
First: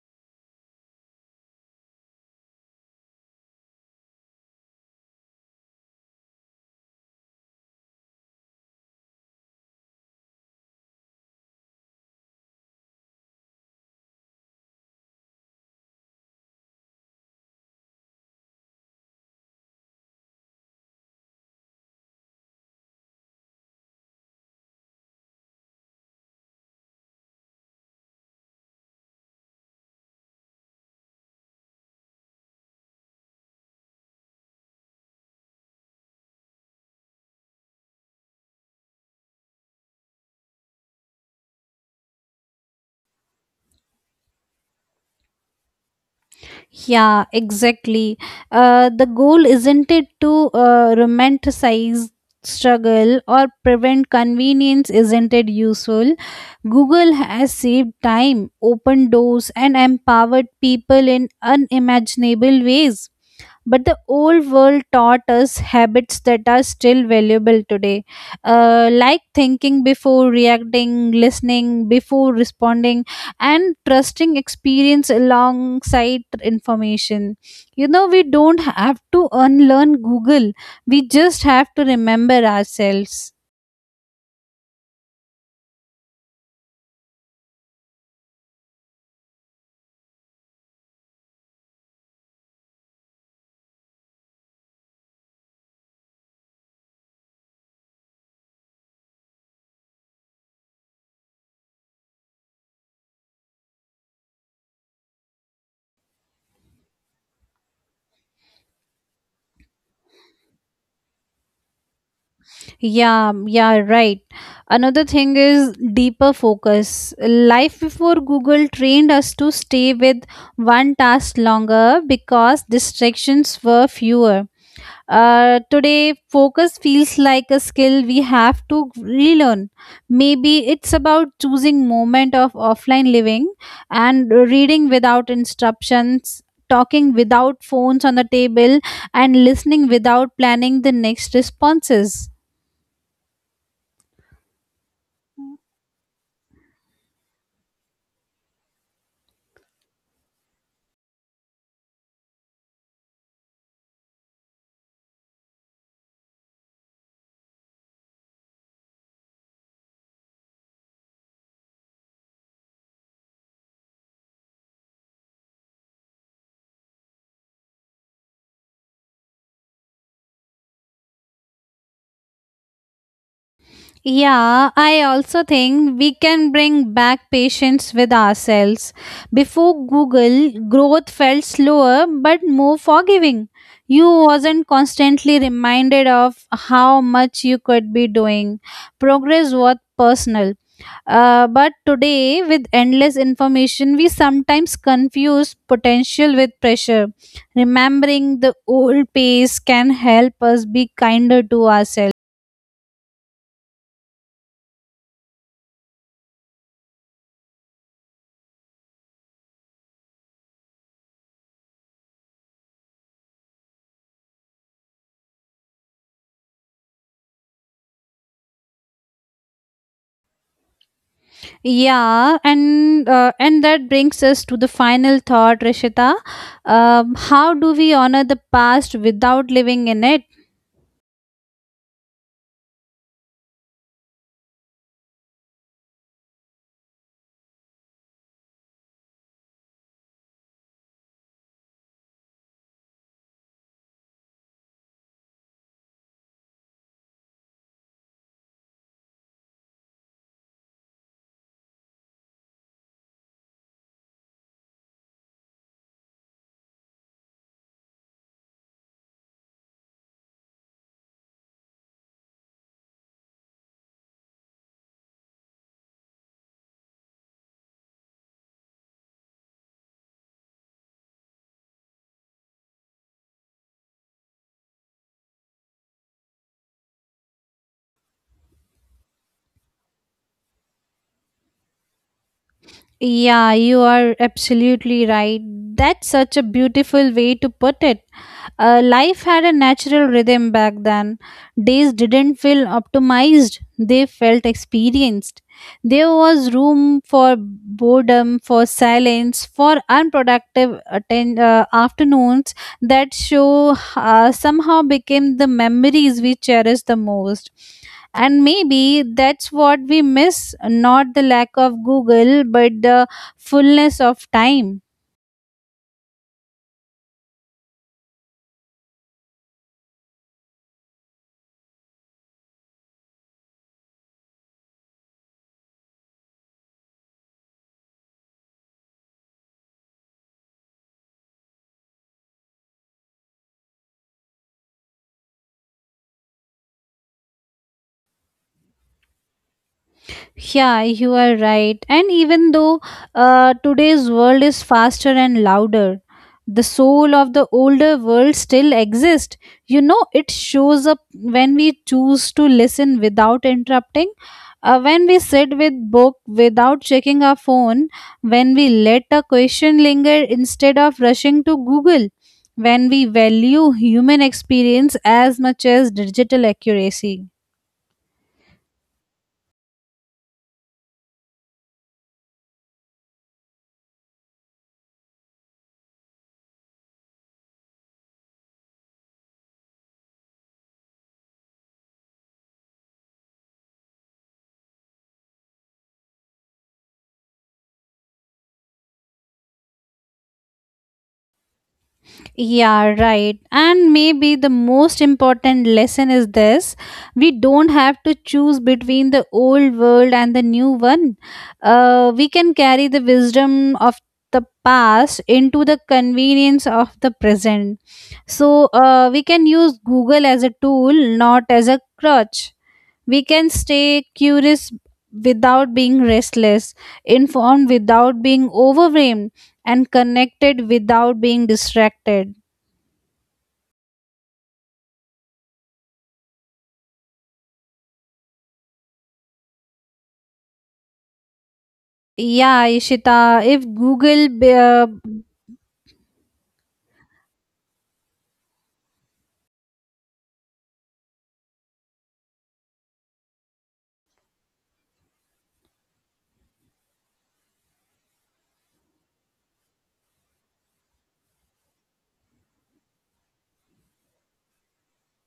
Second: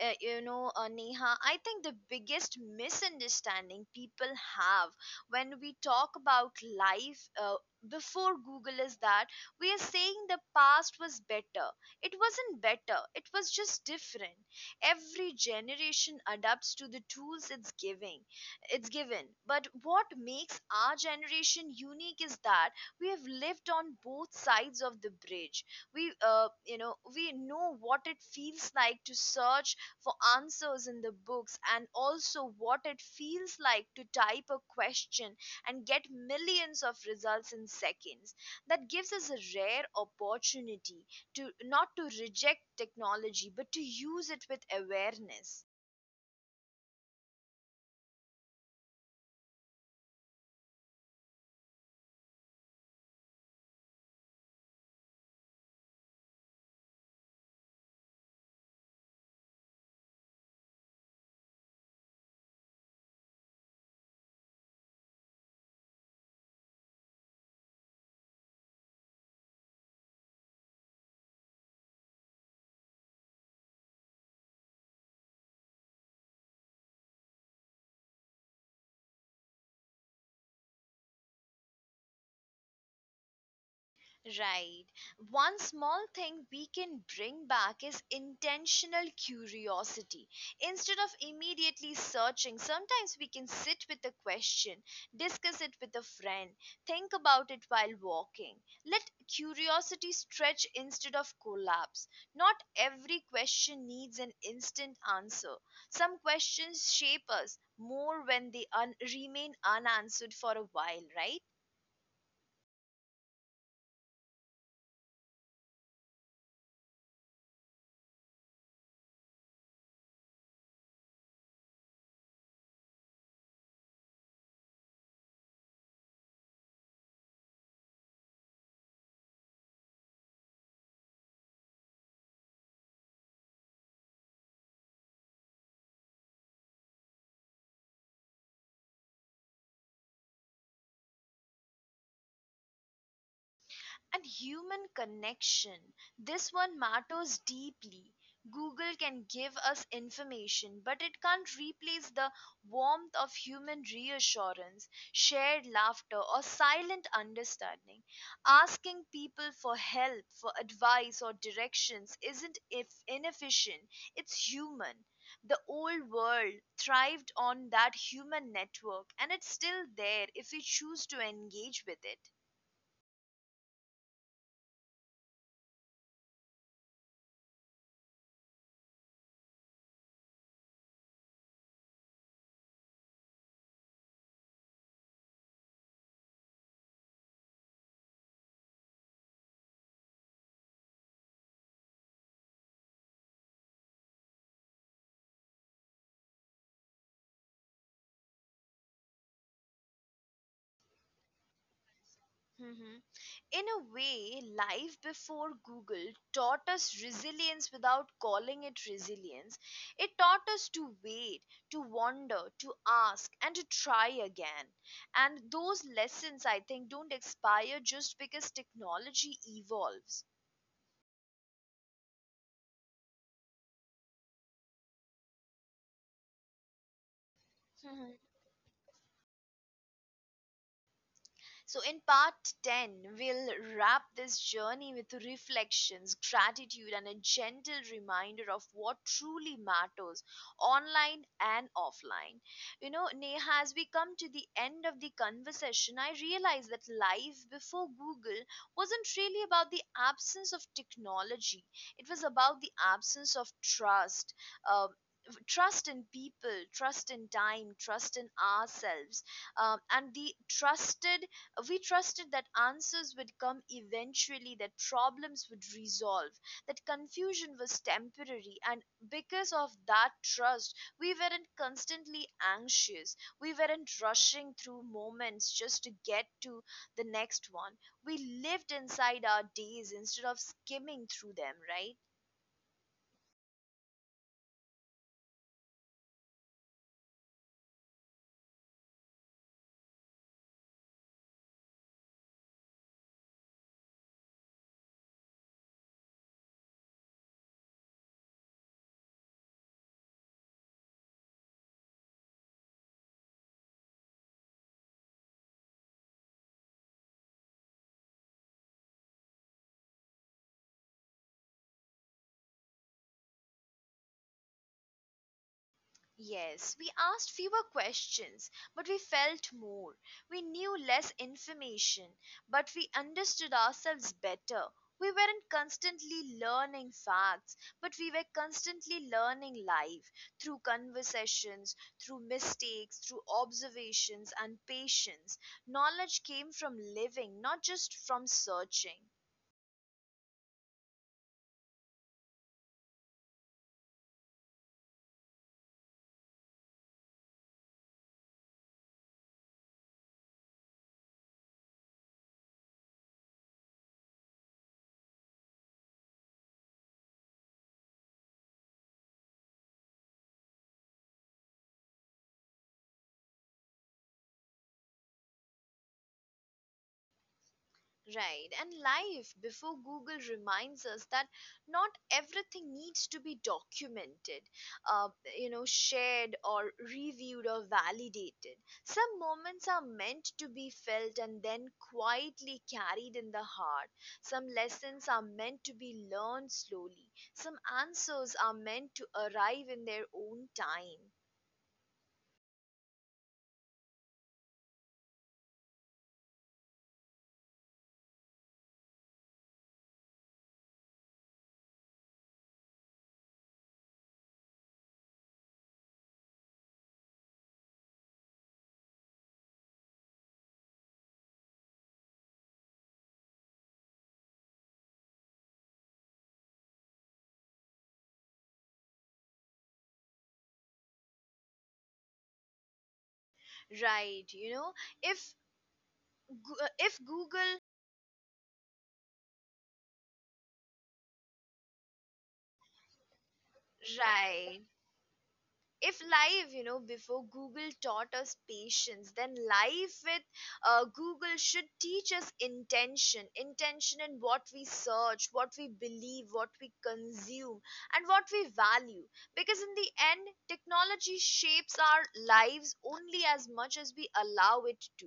A: You know, Neha, I think the biggest misunderstanding people have when we talk about life before Google is that we are saying the past was better. It wasn't better, it was just different. Every generation adapts to the tools it's giving it's given. But what makes our generation unique is that we have lived on both sides of the bridge. We know what it feels like to search for answers in the books, and also what it feels like to type a question and get millions of results in seconds. That gives us a rare opportunity to not to reject technology, but to use it with awareness.
B: Yeah, exactly. The goal isn't it to romanticize struggle or prevent convenience, isn't it useful? Google has saved time, opened doors, and empowered people in unimaginable ways, but the old world taught us habits that are still valuable today, like thinking before reacting, listening before responding, and trusting experience alongside information. We don't have to unlearn Google, we just have to remember ourselves.
A: Right. One small thing we can bring back is intentional curiosity. Instead of immediately searching, sometimes we can sit with a question, discuss it with a friend, think about it while walking. Let curiosity stretch instead of collapse. Not every question needs an instant answer. Some questions shape us more when remain unanswered for a while, right?
B: Yeah, yeah, right. Another thing is deeper focus. Life before Google trained us to stay with one task longer because distractions were fewer. Today, focus feels like a skill we have to relearn. Maybe it's about choosing moment of offline living and reading without instructions, talking without phones on the table, and listening without planning the next responses.
A: And human connection. This one matters deeply. Google can give us information, but it can't replace the warmth of human reassurance, shared laughter, or silent understanding. Asking people for help, for advice, or directions isn't if inefficient, it's human. The old world thrived on that human network, and it's still there if we choose to engage with it.
B: Yeah, I also think we can bring back patience with ourselves. Before Google, growth felt slower but more forgiving. You wasn't constantly reminded of how much you could be doing. Progress was personal. But today, with endless information, we sometimes confuse potential with pressure. Remembering the old pace can help us be kinder to ourselves.
A: [LAUGHS] In a way, life before Google taught us resilience without calling it resilience. It taught us to wait, to wander, to ask, and to try again. And those lessons, I think, don't expire just because technology evolves.
B: Yeah, and that brings us to the final thought, Rishita. How do we honor the
A: [LAUGHS]
B: past without living in it?
A: So, in part 10, we'll wrap this journey with reflections, gratitude, and a gentle reminder of what truly matters online and offline. You know, Neha, as we come to the end of the conversation, I realize that life before Google wasn't really about the absence of technology, it was about the absence of trust, uh, trust in people, trust in time, trust in ourselves, and the trusted we trusted that answers would come eventually, that problems would resolve, that confusion was temporary, and because of that trust, we weren't constantly anxious, we weren't rushing through moments just to get to the next one. We lived inside our days instead of skimming through them, right?
B: Yeah, you are absolutely right. That's such a beautiful way to put it. Life had a natural rhythm back then. Days didn't feel optimized, they felt experienced. There was room for boredom, for silence, for unproductive afternoons that show somehow became the memories we cherish the most. And maybe that's what we miss, not the lack of Google, but the fullness of time.
A: Yes, we asked fewer questions, but we felt more. We knew less information, but we understood ourselves better. We weren't constantly learning facts, but we were constantly learning life through conversations, through mistakes, through observations and patience. Knowledge came from living, not just from searching.
B: Yeah, you are right. And even though today's world is faster and louder, the soul of the older world still exists. It shows up when we choose to listen without interrupting, when we sit with book without checking our phone, when we let a question linger instead of rushing to Google, when we value human experience as much as digital accuracy.
A: Right, and life before Google reminds us that not everything needs to be documented, uh, you know, shared or reviewed or validated. Some moments are meant to be felt and then quietly carried in the heart. Some lessons are meant to be learned slowly. Some answers are meant to arrive in their own time.
B: Yeah, right. And maybe the most important lesson is this: we don't have to choose between the old world and the new one. We can carry the wisdom of the past into the convenience of the present. So we can use Google as a tool, not as a crutch. We can stay curious without being restless, informed without being overwhelmed, and connected without being distracted.
A: Right, you know, if if Google,
B: Yeah, Ishita, if Google, be-
A: right, if life, you know, before Google taught us patience, then life with Google should teach us intention, intention in what we search, what we believe, what we consume, and what we value, because in the end technology shapes our lives only as much as we allow it to.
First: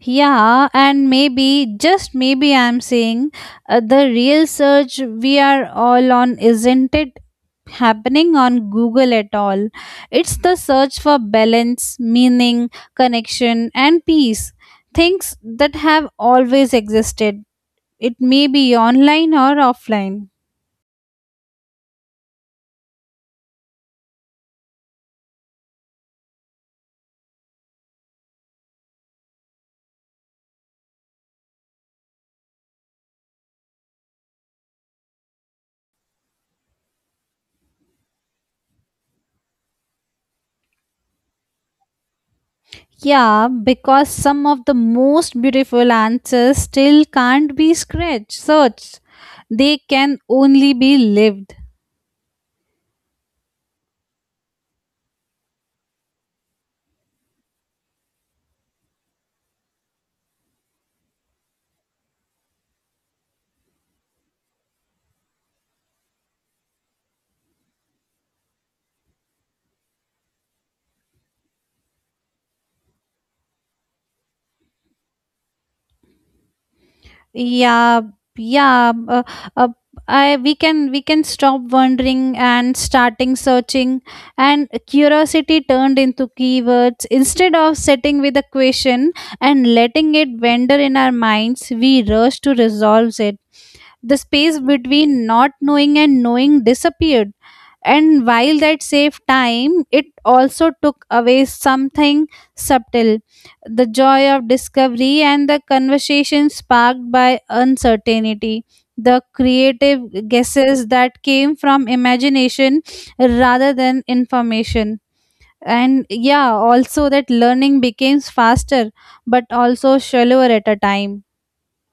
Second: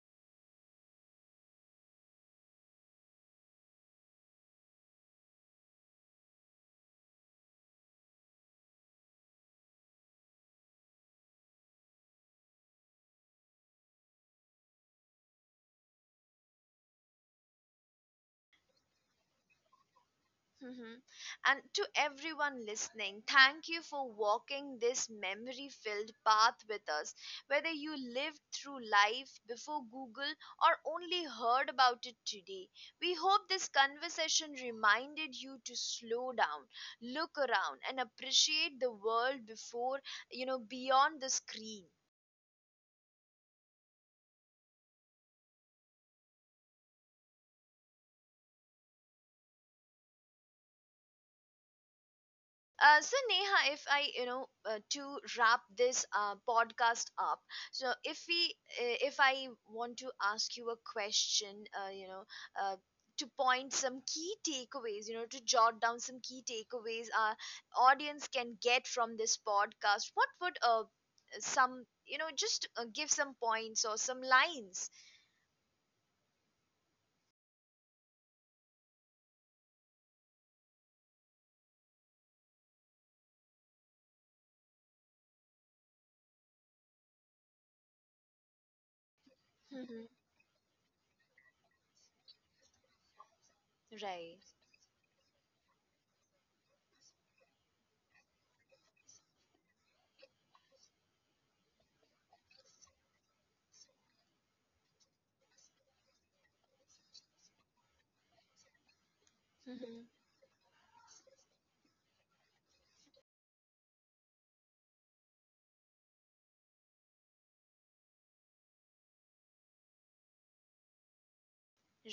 B: yeah, and maybe, just maybe I'm saying the real search we are all on isn't it happening on Google at all. It's the search for balance, meaning, connection, and peace. Things that have always existed. It may be online or offline.
A: Mhm. And to everyone listening, thank you for walking this memory filled path with us. Whether you lived through life before Google or only heard about it today, we hope this conversation reminded you to slow down, look around, and appreciate the world before, you know, beyond the screen.
B: Yeah, because some of the most beautiful answers still can't be scratched, searched. They can only be lived.
A: So Neha, if I, you know, to wrap this podcast up, so if I want to ask you a question, uh, to point some key takeaways, you know, to jot down some key takeaways our audience can get from this podcast, what would some, you know, just give some points or some lines,
B: Yeah, yeah. Uh, I we can stop wondering and starting searching, and curiosity turned into keywords instead of sitting with a question and
A: Mhm.
B: letting it wander in our minds. We rush to resolve it. The
A: Right?
B: space between not knowing and knowing disappeared. And while that saved time, it also took away something subtle: the joy of discovery and the conversation sparked by uncertainty. The creative guesses that came from imagination rather than information. And yeah, also that learning becomes faster but also shallower at a time.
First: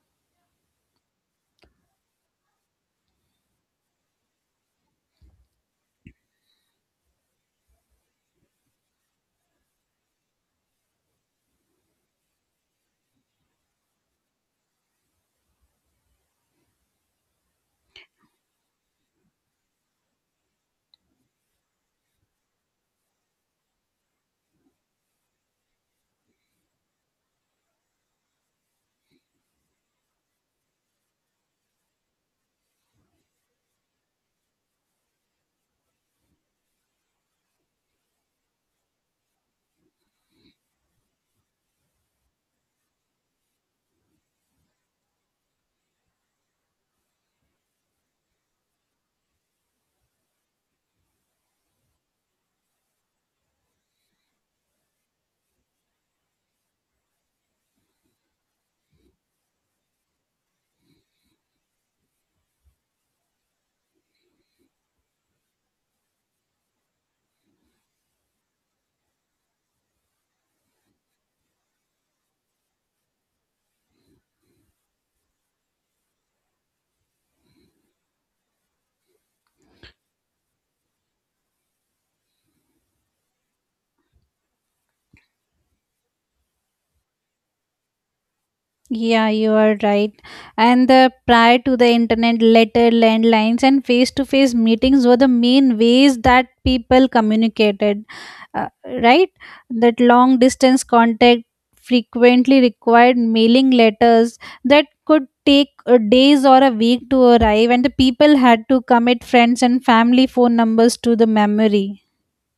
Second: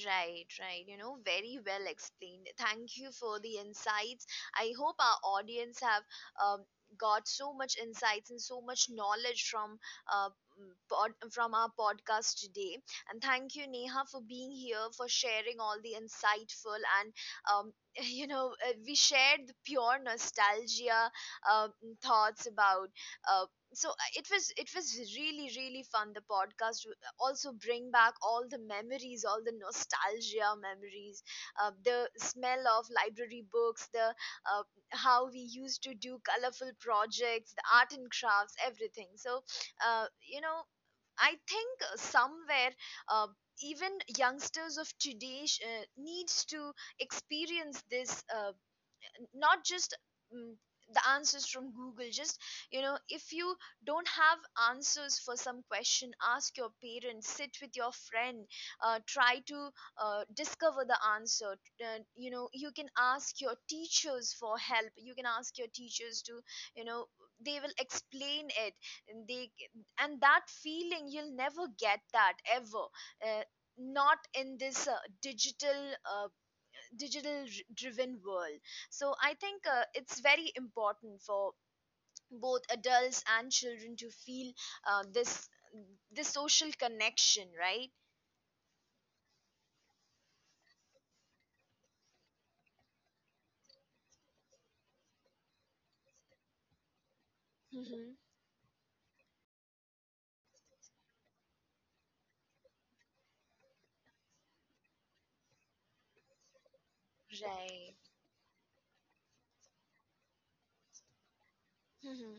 A: Right, right. You know, very well explained. Thank you for the insights. I hope our audience have um, got so much insights and so much knowledge from from our podcast today. And thank you, Neha, for being here, for sharing all the insightful and um, [LAUGHS] we shared the pure nostalgia uh, thoughts about. Uh, it was it was really really fun, the podcast also bring back all the memories, all the nostalgia memories, the smell of library books, the uh, how we used to do colorful projects, the art and crafts, everything. So you know, I think somewhere, uh, even youngsters of today needs to experience this, not just mm, the answers from Google. Just you know, if you don't have answers for some question, ask your parents, sit with your friend, try to discover the answer. You know, you can ask your teachers for help, you can ask your teachers to, you know, they will explain it, and they, and that feeling you'll never get that ever, uh, not in this digital uh, driven world. So I think it's very important for both adults and children to feel this, this social connection, right?
B: Yeah, you are right. And the prior to the internet, letter, landlines, and face-to-face meetings were the main ways that people communicated.
A: Hmm.
B: Uh, right? That long distance contact frequently required mailing letters that could take days or a week to arrive, and the
A: Right.
B: people had to commit friends and family phone numbers to the memory.
A: Hmm.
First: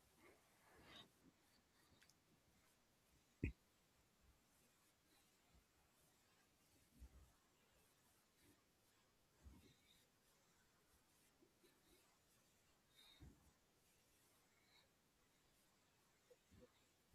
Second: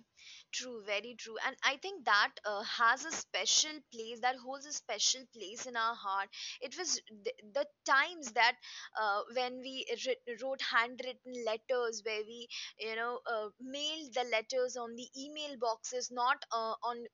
A: True, very true. And I think that has a special place, that holds a special place in our heart. It was the times that when wrote handwritten letters, where we, you know, mailed the letters on the email boxes, not on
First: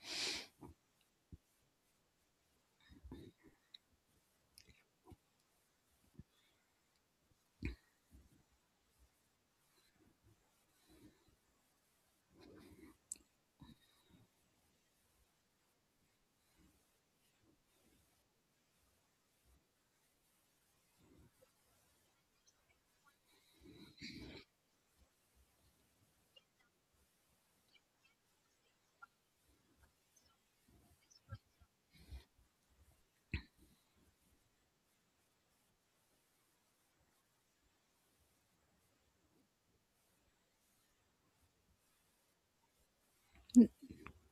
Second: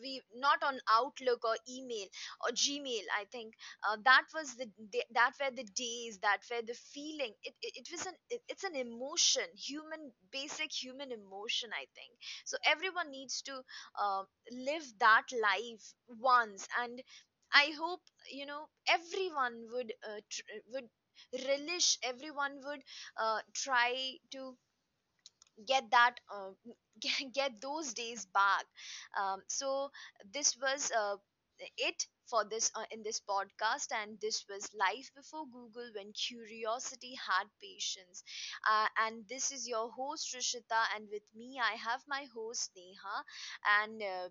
A: we not on Outlook or email or Gmail. I think that was that were the days, that were the feeling, it was it's an emotion, human basic human emotion, I think. So everyone needs to uh, live that life once, and I hope, you know, everyone would would relish, everyone would uh, try to get that [LAUGHS] get those days back. Um, so this was it for this in this podcast, and this was life before Google, when curiosity had patience. And this is your host Rishita, and with me I have my host Neha. And uh,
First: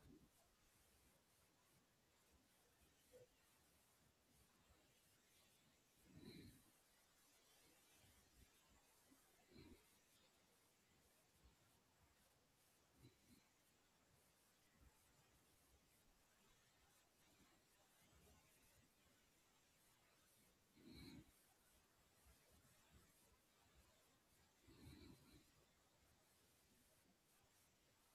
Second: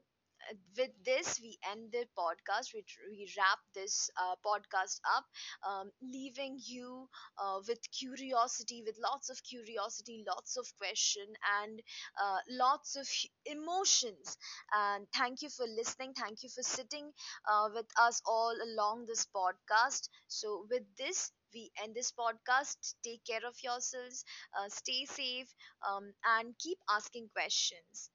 A: uh, with this we end the podcast. We wrap this podcast up, leaving you with curiosity, with lots of curiosity, lots of question, and lots of emotions. And thank you for listening. Thank you for sitting with us all along this podcast. So, with this, we end this podcast. Take care of yourselves, stay safe, um, and keep asking questions.